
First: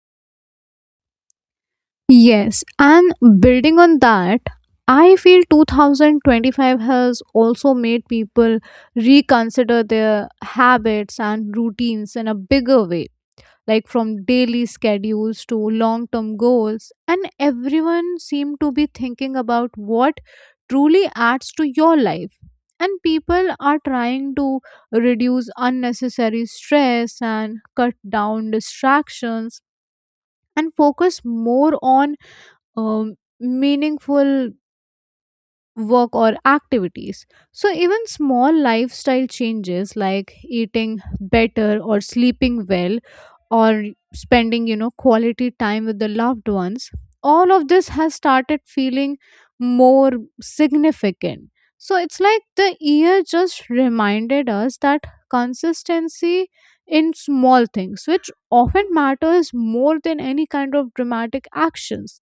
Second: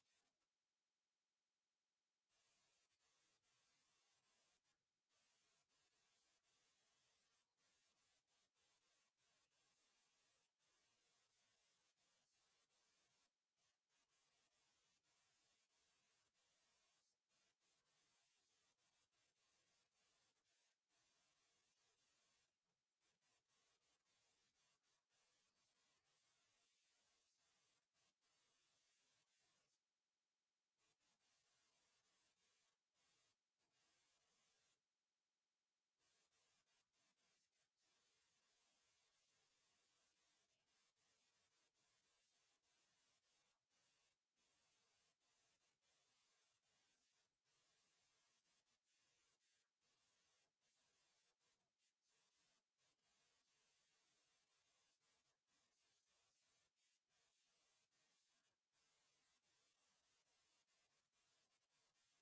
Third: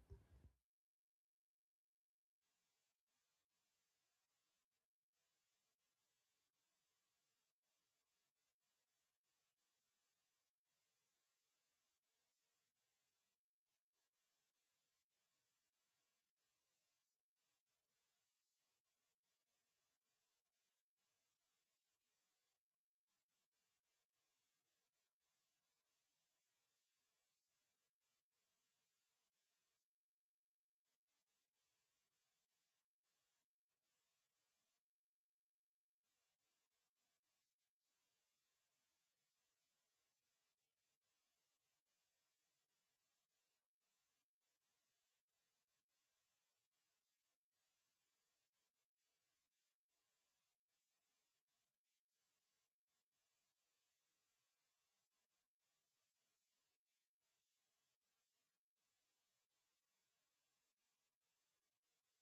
B: Yes, and building on that, I feel 2025 has also made people reconsider their habits and routines in a bigger way, like from daily schedules to long term goals. And everyone seemed to be thinking about what truly adds to your life. And people are trying to reduce unnecessary stress and cut down distractions and focus more on um, meaningful work or activities. So, even small lifestyle changes like eating better or sleeping well or spending, you know, quality time with the loved ones, all of this has started feeling more significant. So, it's like the year just reminded us that consistency in small things, which often matters more than any kind of dramatic actions.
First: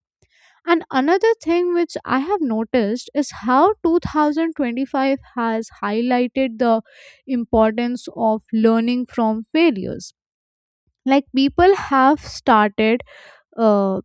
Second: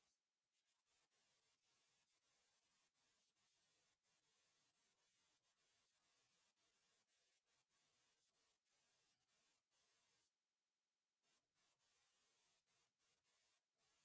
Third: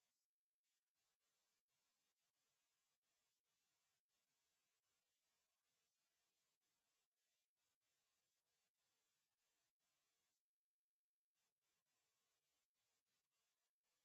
B: And another thing which I have noticed is how 2025 has highlighted the importance of learning from failures. Like people have started uh,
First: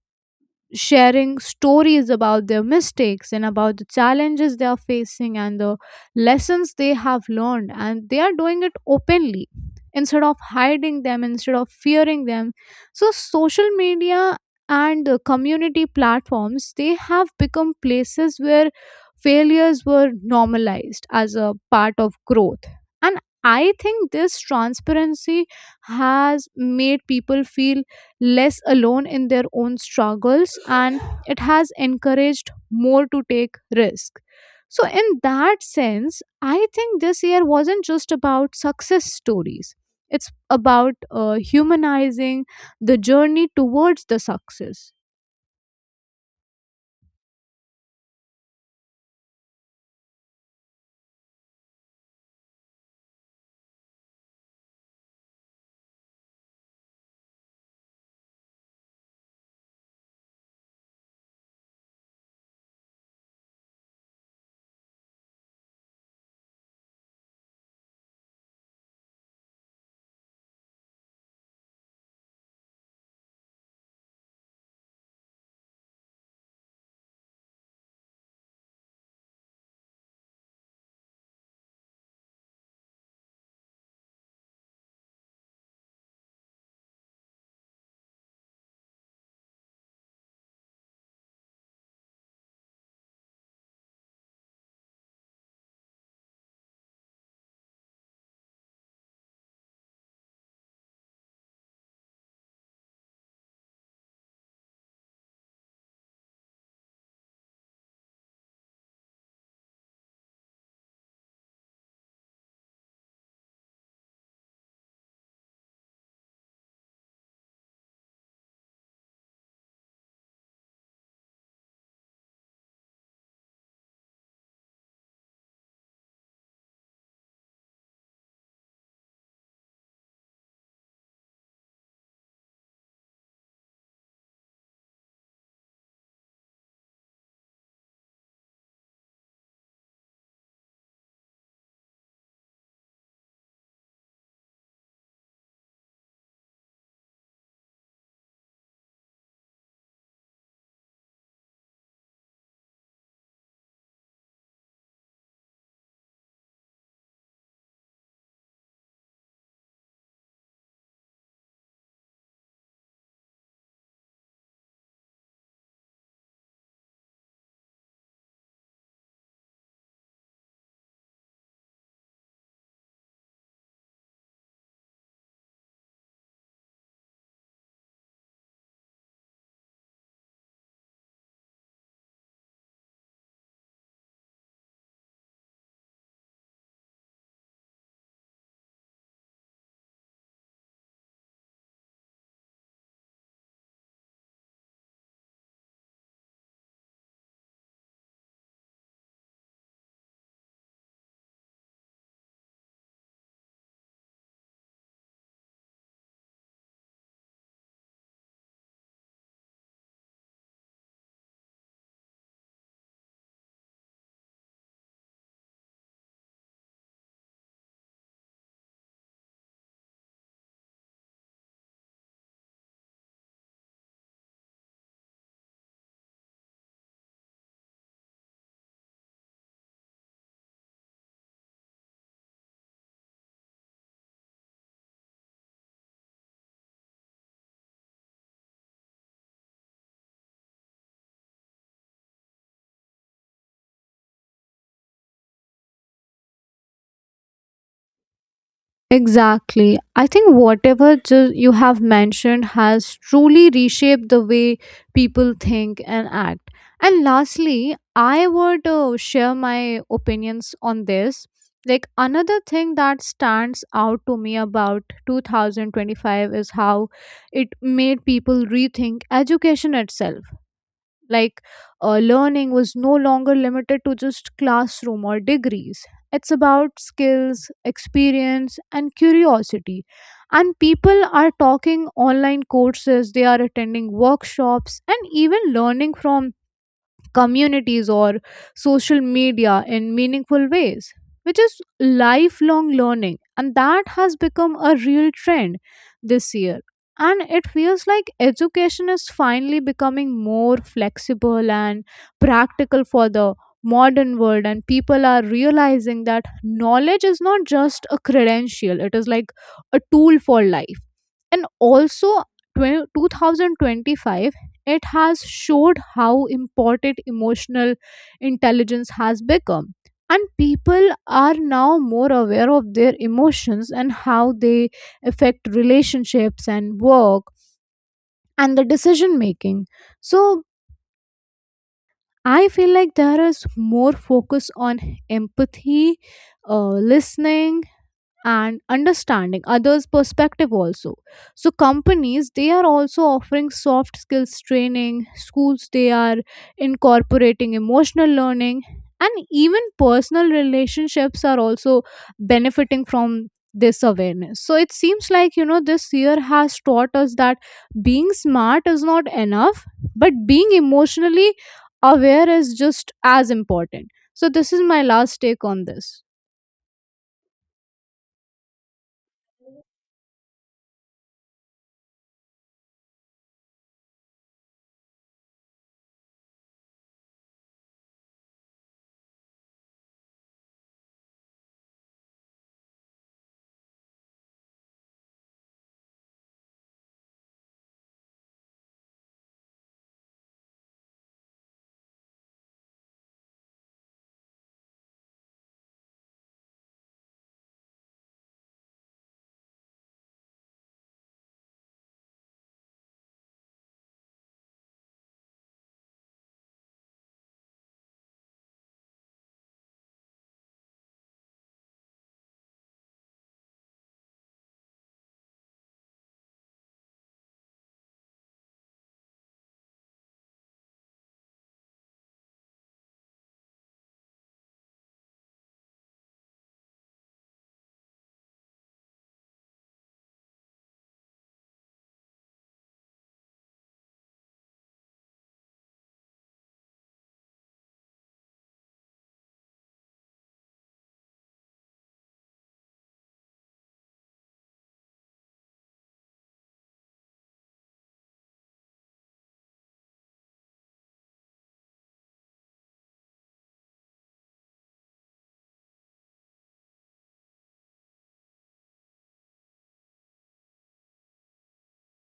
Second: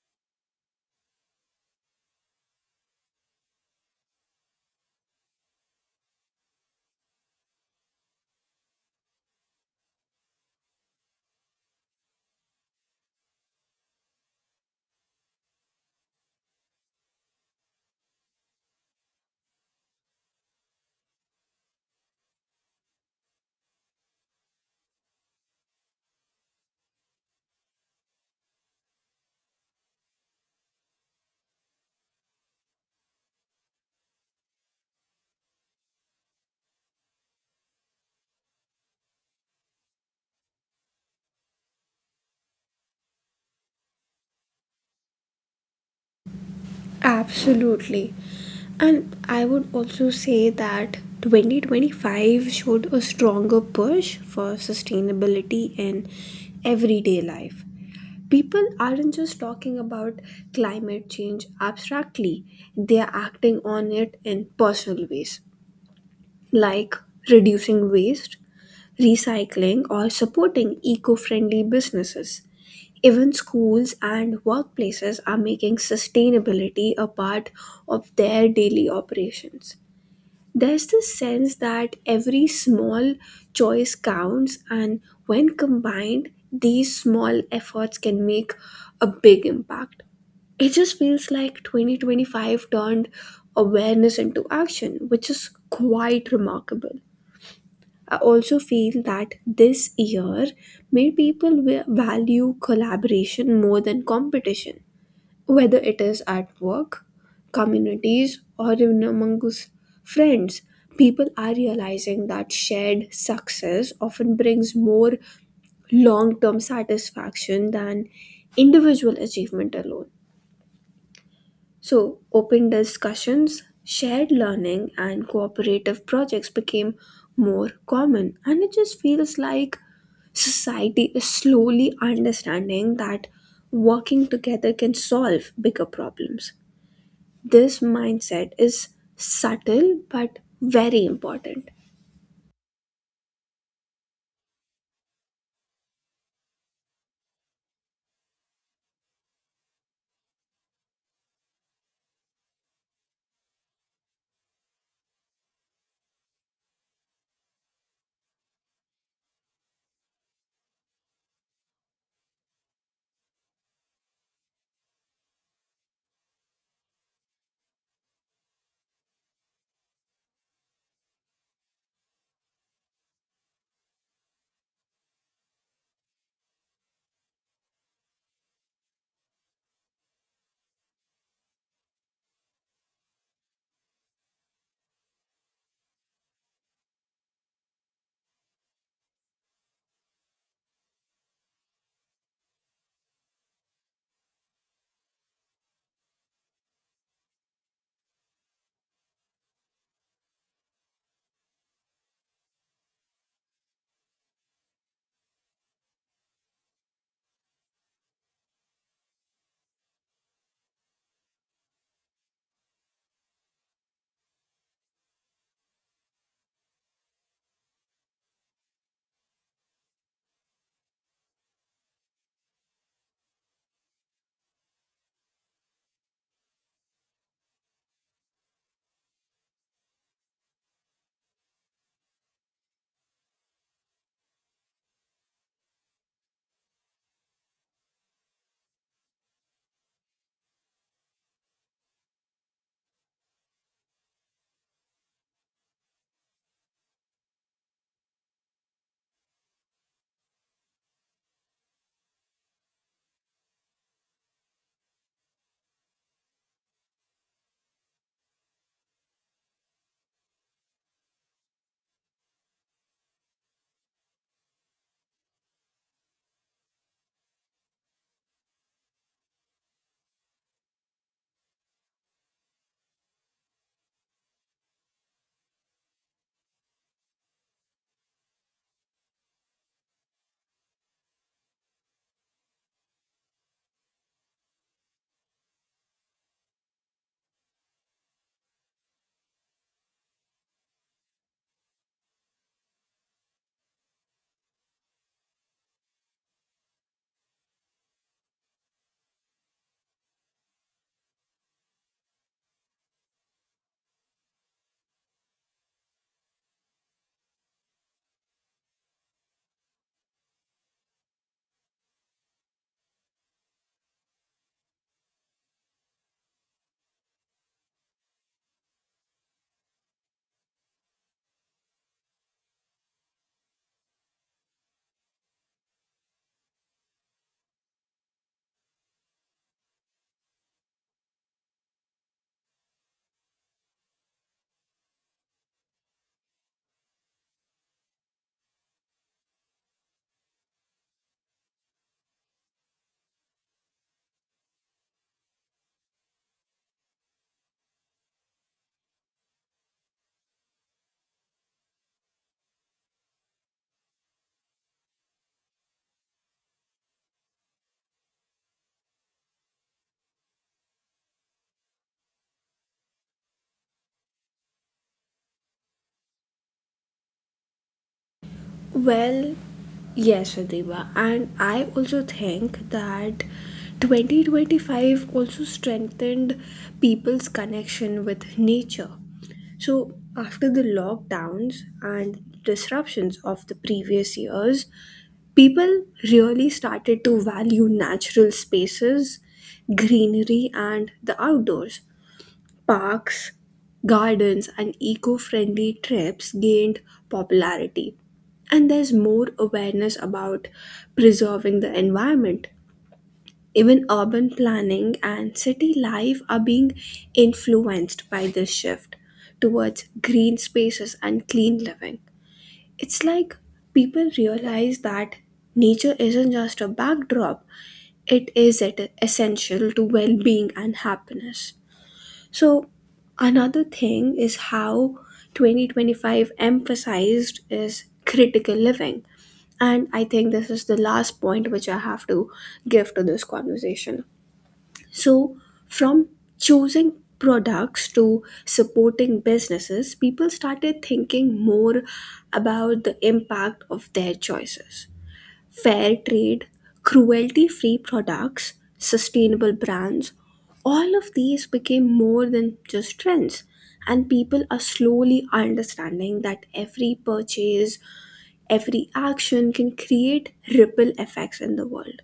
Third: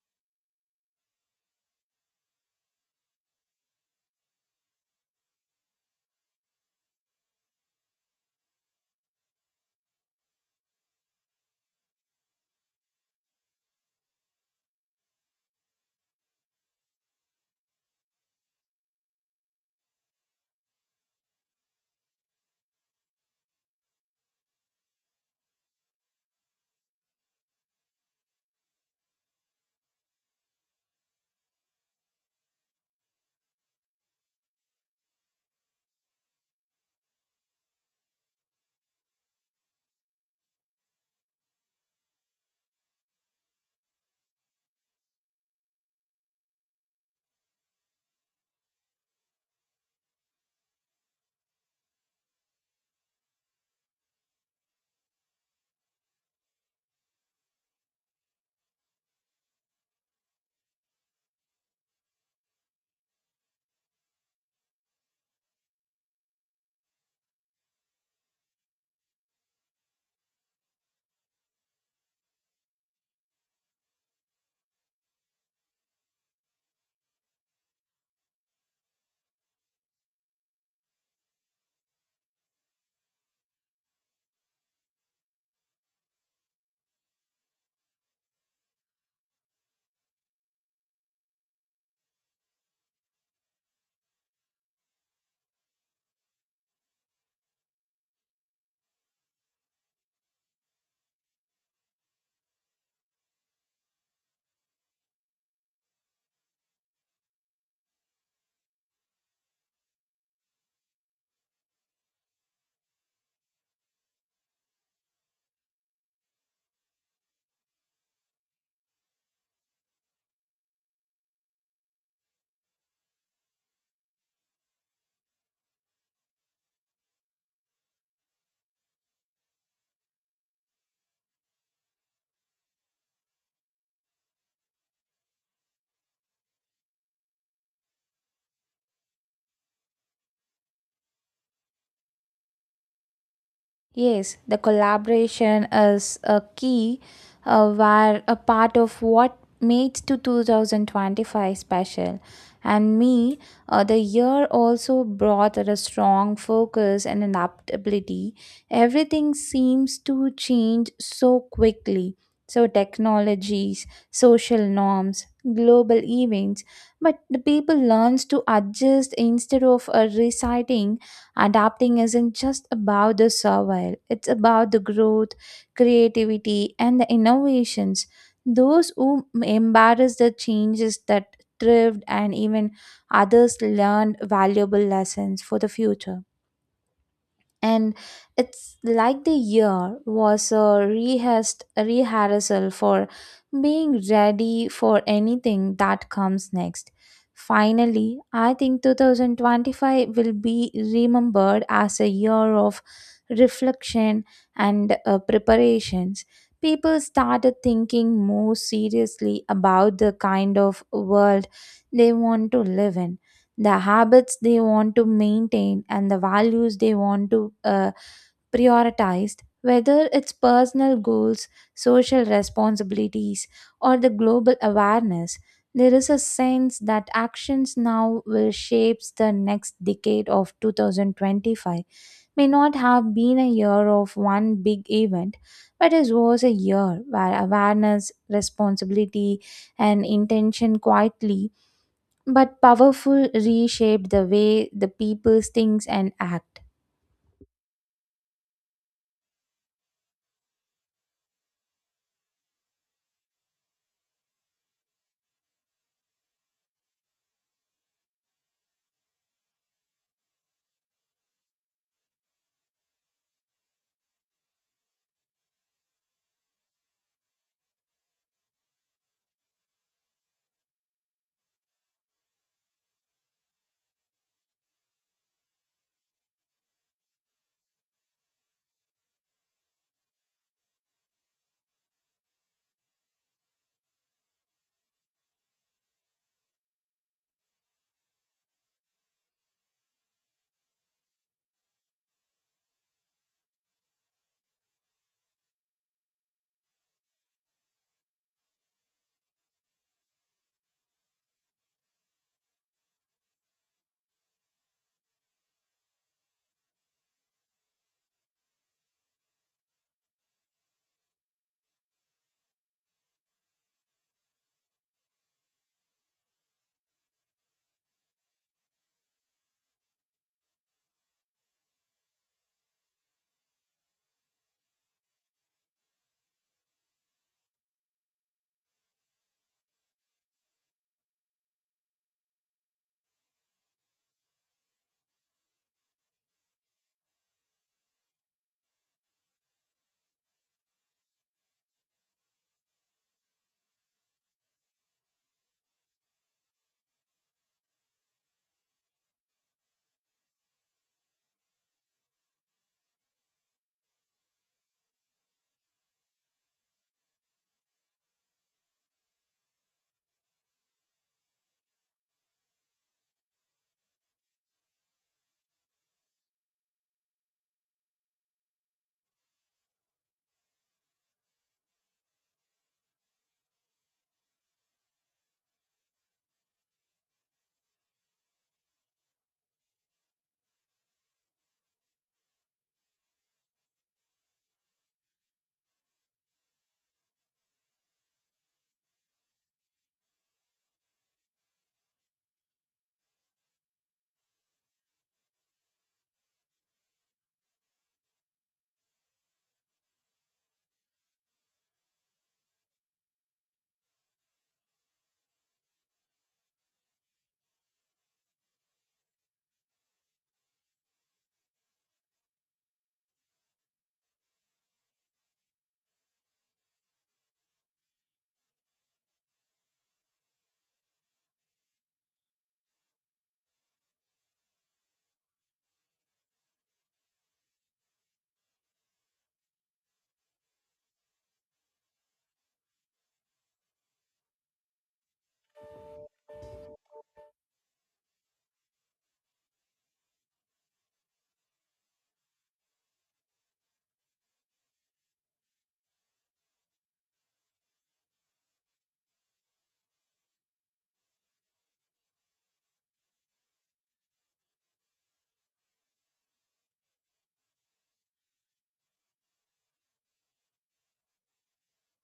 B: sharing stories about their mistakes and about the challenges they are facing and the lessons they have learned, and they are doing it openly instead of hiding them, instead of fearing them. So social media and the community platforms, they have become places where failures were normalized as a part of growth. And I think this transparency has made people feel less alone in their own struggles, and it has encouraged more to take risk. So in that sense, I think this year wasn't just about success stories, it's about humanizing the journey towards the success.
A: Absolutely. And I would also say that 2025 showed a stronger push for sustainability in everyday life. People aren't just talking about climate change abstractly, they are acting on it in personal ways, like reducing waste, recycling, or supporting eco friendly businesses. Even schools and workplaces are making sustainability a part of their daily operations. There's this sense that every small choice counts, and when combined, these small efforts can make a big impact. It just feels like 2025 turned awareness into action, which is quite remarkable. I also feel that this year made people value collaboration more than competition, whether it is at work, communities, or even amongst friends, people are realizing that shared success often brings more long term satisfaction than individual achievement alone. So, open discussions, shared learning, and cooperative projects became more common, and it just feels like society is slowly understanding that working together can solve bigger problems. This mindset is subtle but very important.
C: Yes, the collaboration is a key, were a part of what made to 2025 special. And me, the year also brought a strong focus and adaptability. Everything seems to change so quickly. So technologies, social norms, global events, but the people learns to adjust instead of reciting. Adapting isn't just about the survival, it's about the growth, creativity, and the innovations. Those who embrace the changes that thrived and even others learned valuable lessons for the future and it's like the year was a rehearsed rehearsal for being ready for anything that comes next. Finally, I think 2025 will be remembered as a year of reflection and preparations. People started thinking more seriously about the kind of world they want to live in the habits they want to maintain and the values they want to prioritize whether it's personal goals social responsibilities or the global awareness there is a sense that actions now will shape the next decade of 2025 may not have been a year of one big event but it was a year where awareness responsibility and intention quietly but powerful reshaped the way the people thinks and act.
B: Exactly. I think whatever you have mentioned has truly reshaped the way people think and act. And lastly, I would share my opinions on this. Like another thing that stands out to me about 2025 is how it made people rethink education itself. Like learning was no longer limited to just classroom or degrees. It's about skills, experience, and curiosity. And people are talking online courses, they are attending workshops, and even learning from communities or social media in meaningful ways, which is lifelong learning. And that has become a real trend this year. And it feels like education is finally becoming more flexible and practical for the modern world, and people are realizing that knowledge is not just a credential, it is like a tool for life. And also, 20 2025, it has showed how important emotional intelligence has become. And people are now more aware of their emotions and how they affect relationships and work and the decision making. So I feel like there is more focus on empathy, listening, and understanding others perspective also. So companies, they are also offering soft skills training, schools, they are incorporating emotional learning, and even personal relationships are also benefiting from this awareness. So it seems like, you know, this year has taught us that being smart is not enough, but being emotionally aware is just as important. So this is my last take on this.
A: Well, yes, Adiba, and I also think that 2025 also strengthened people's connection with nature. So, after the lockdowns and disruptions of the previous years, people really started to value natural spaces, greenery, and the outdoors. Parks, gardens, and eco friendly trips gained popularity. And there's more awareness about preserving the environment. Even urban planning and city life are being influenced by this shift towards green spaces and clean living. It's like people realize that nature isn't just a backdrop, it is essential to well being and happiness. So another thing is how 2025 emphasized is critical living. And I think this is the last point which I have to give to this conversation. So from choosing products to supporting businesses, people started thinking more about the impact of their choices, fair trade, cruelty free products, sustainable brands, all of these became more than just trends. And people are slowly understanding that every purchase, every action can create ripple effects in the world.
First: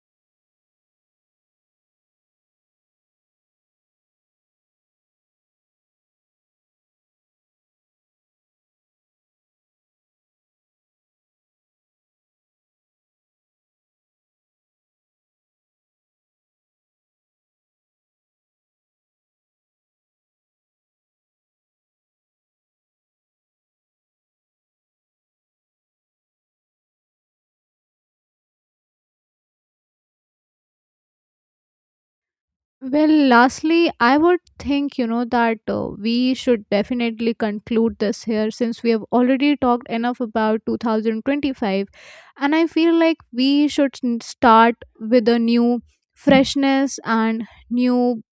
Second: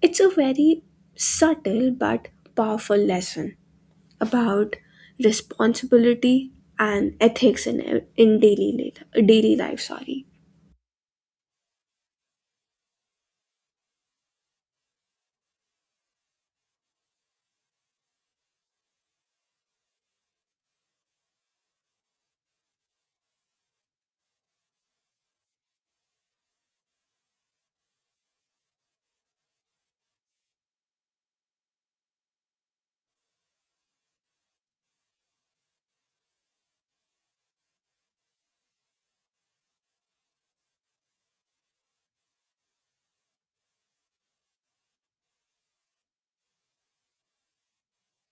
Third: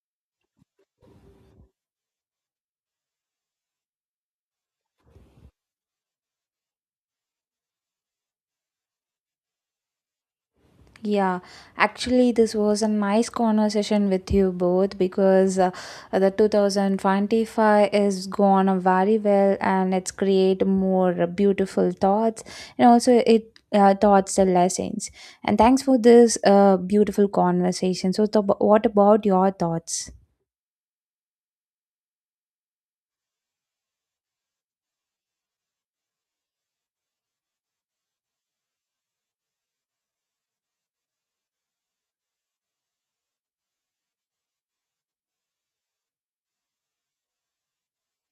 A: It's a very subtle but powerful lesson about responsibility and ethics in, daily life. Sorry.
C: Yeah, actually, this was a nice conversation with you both because the 2025 is gone very well and it's create more beautiful thoughts and also it taught the lessons. And thanks for this beautiful conversation. So, what about your thoughts?
B: Well, lastly, I would think, you know, that we should definitely conclude this here since we have already talked enough about 2025. And I feel like we should start with a new freshness and new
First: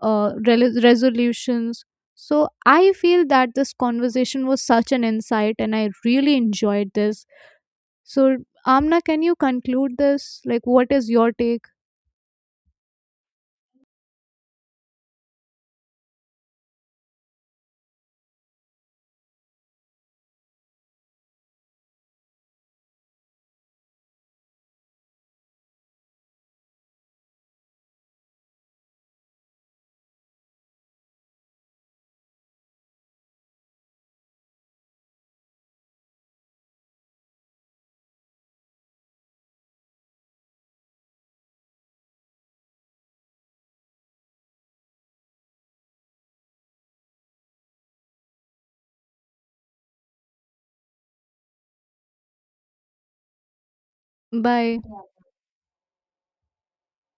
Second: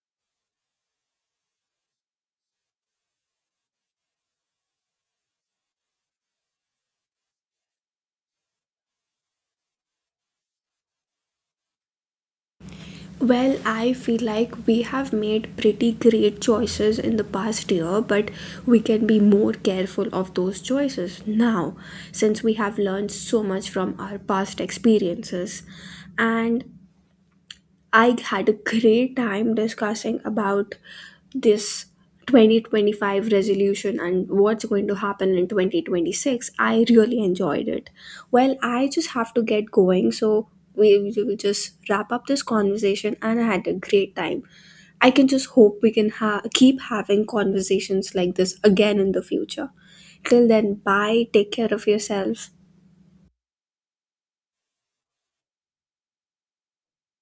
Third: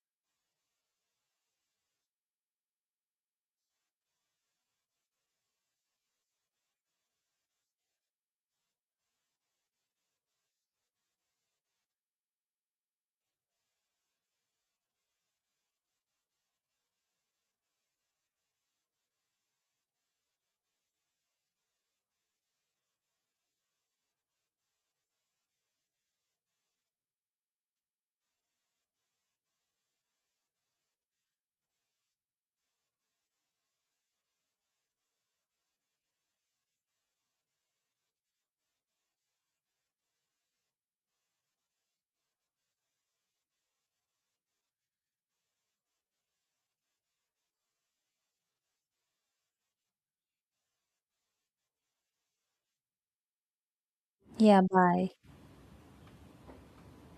B: rel resolutions. So I feel that this conversation was such an insight and I really enjoyed this. So, Amna, can you conclude this? Like, what is your take?
A: Well, I feel like we have made pretty great choices in the past year, but we can be more careful of those choices now since we have learned so much from our past experiences. And I had a great time discussing about this 2025 resolution and what's going to happen in 2026. I really enjoyed it. Well, I just have to get going, so we will just wrap up this conversation and I had a great time. I can just hope we can keep having conversations like this again in the future. Till then, bye. Take care of yourself.
C: Yeah,
B: Bye.
C: bye.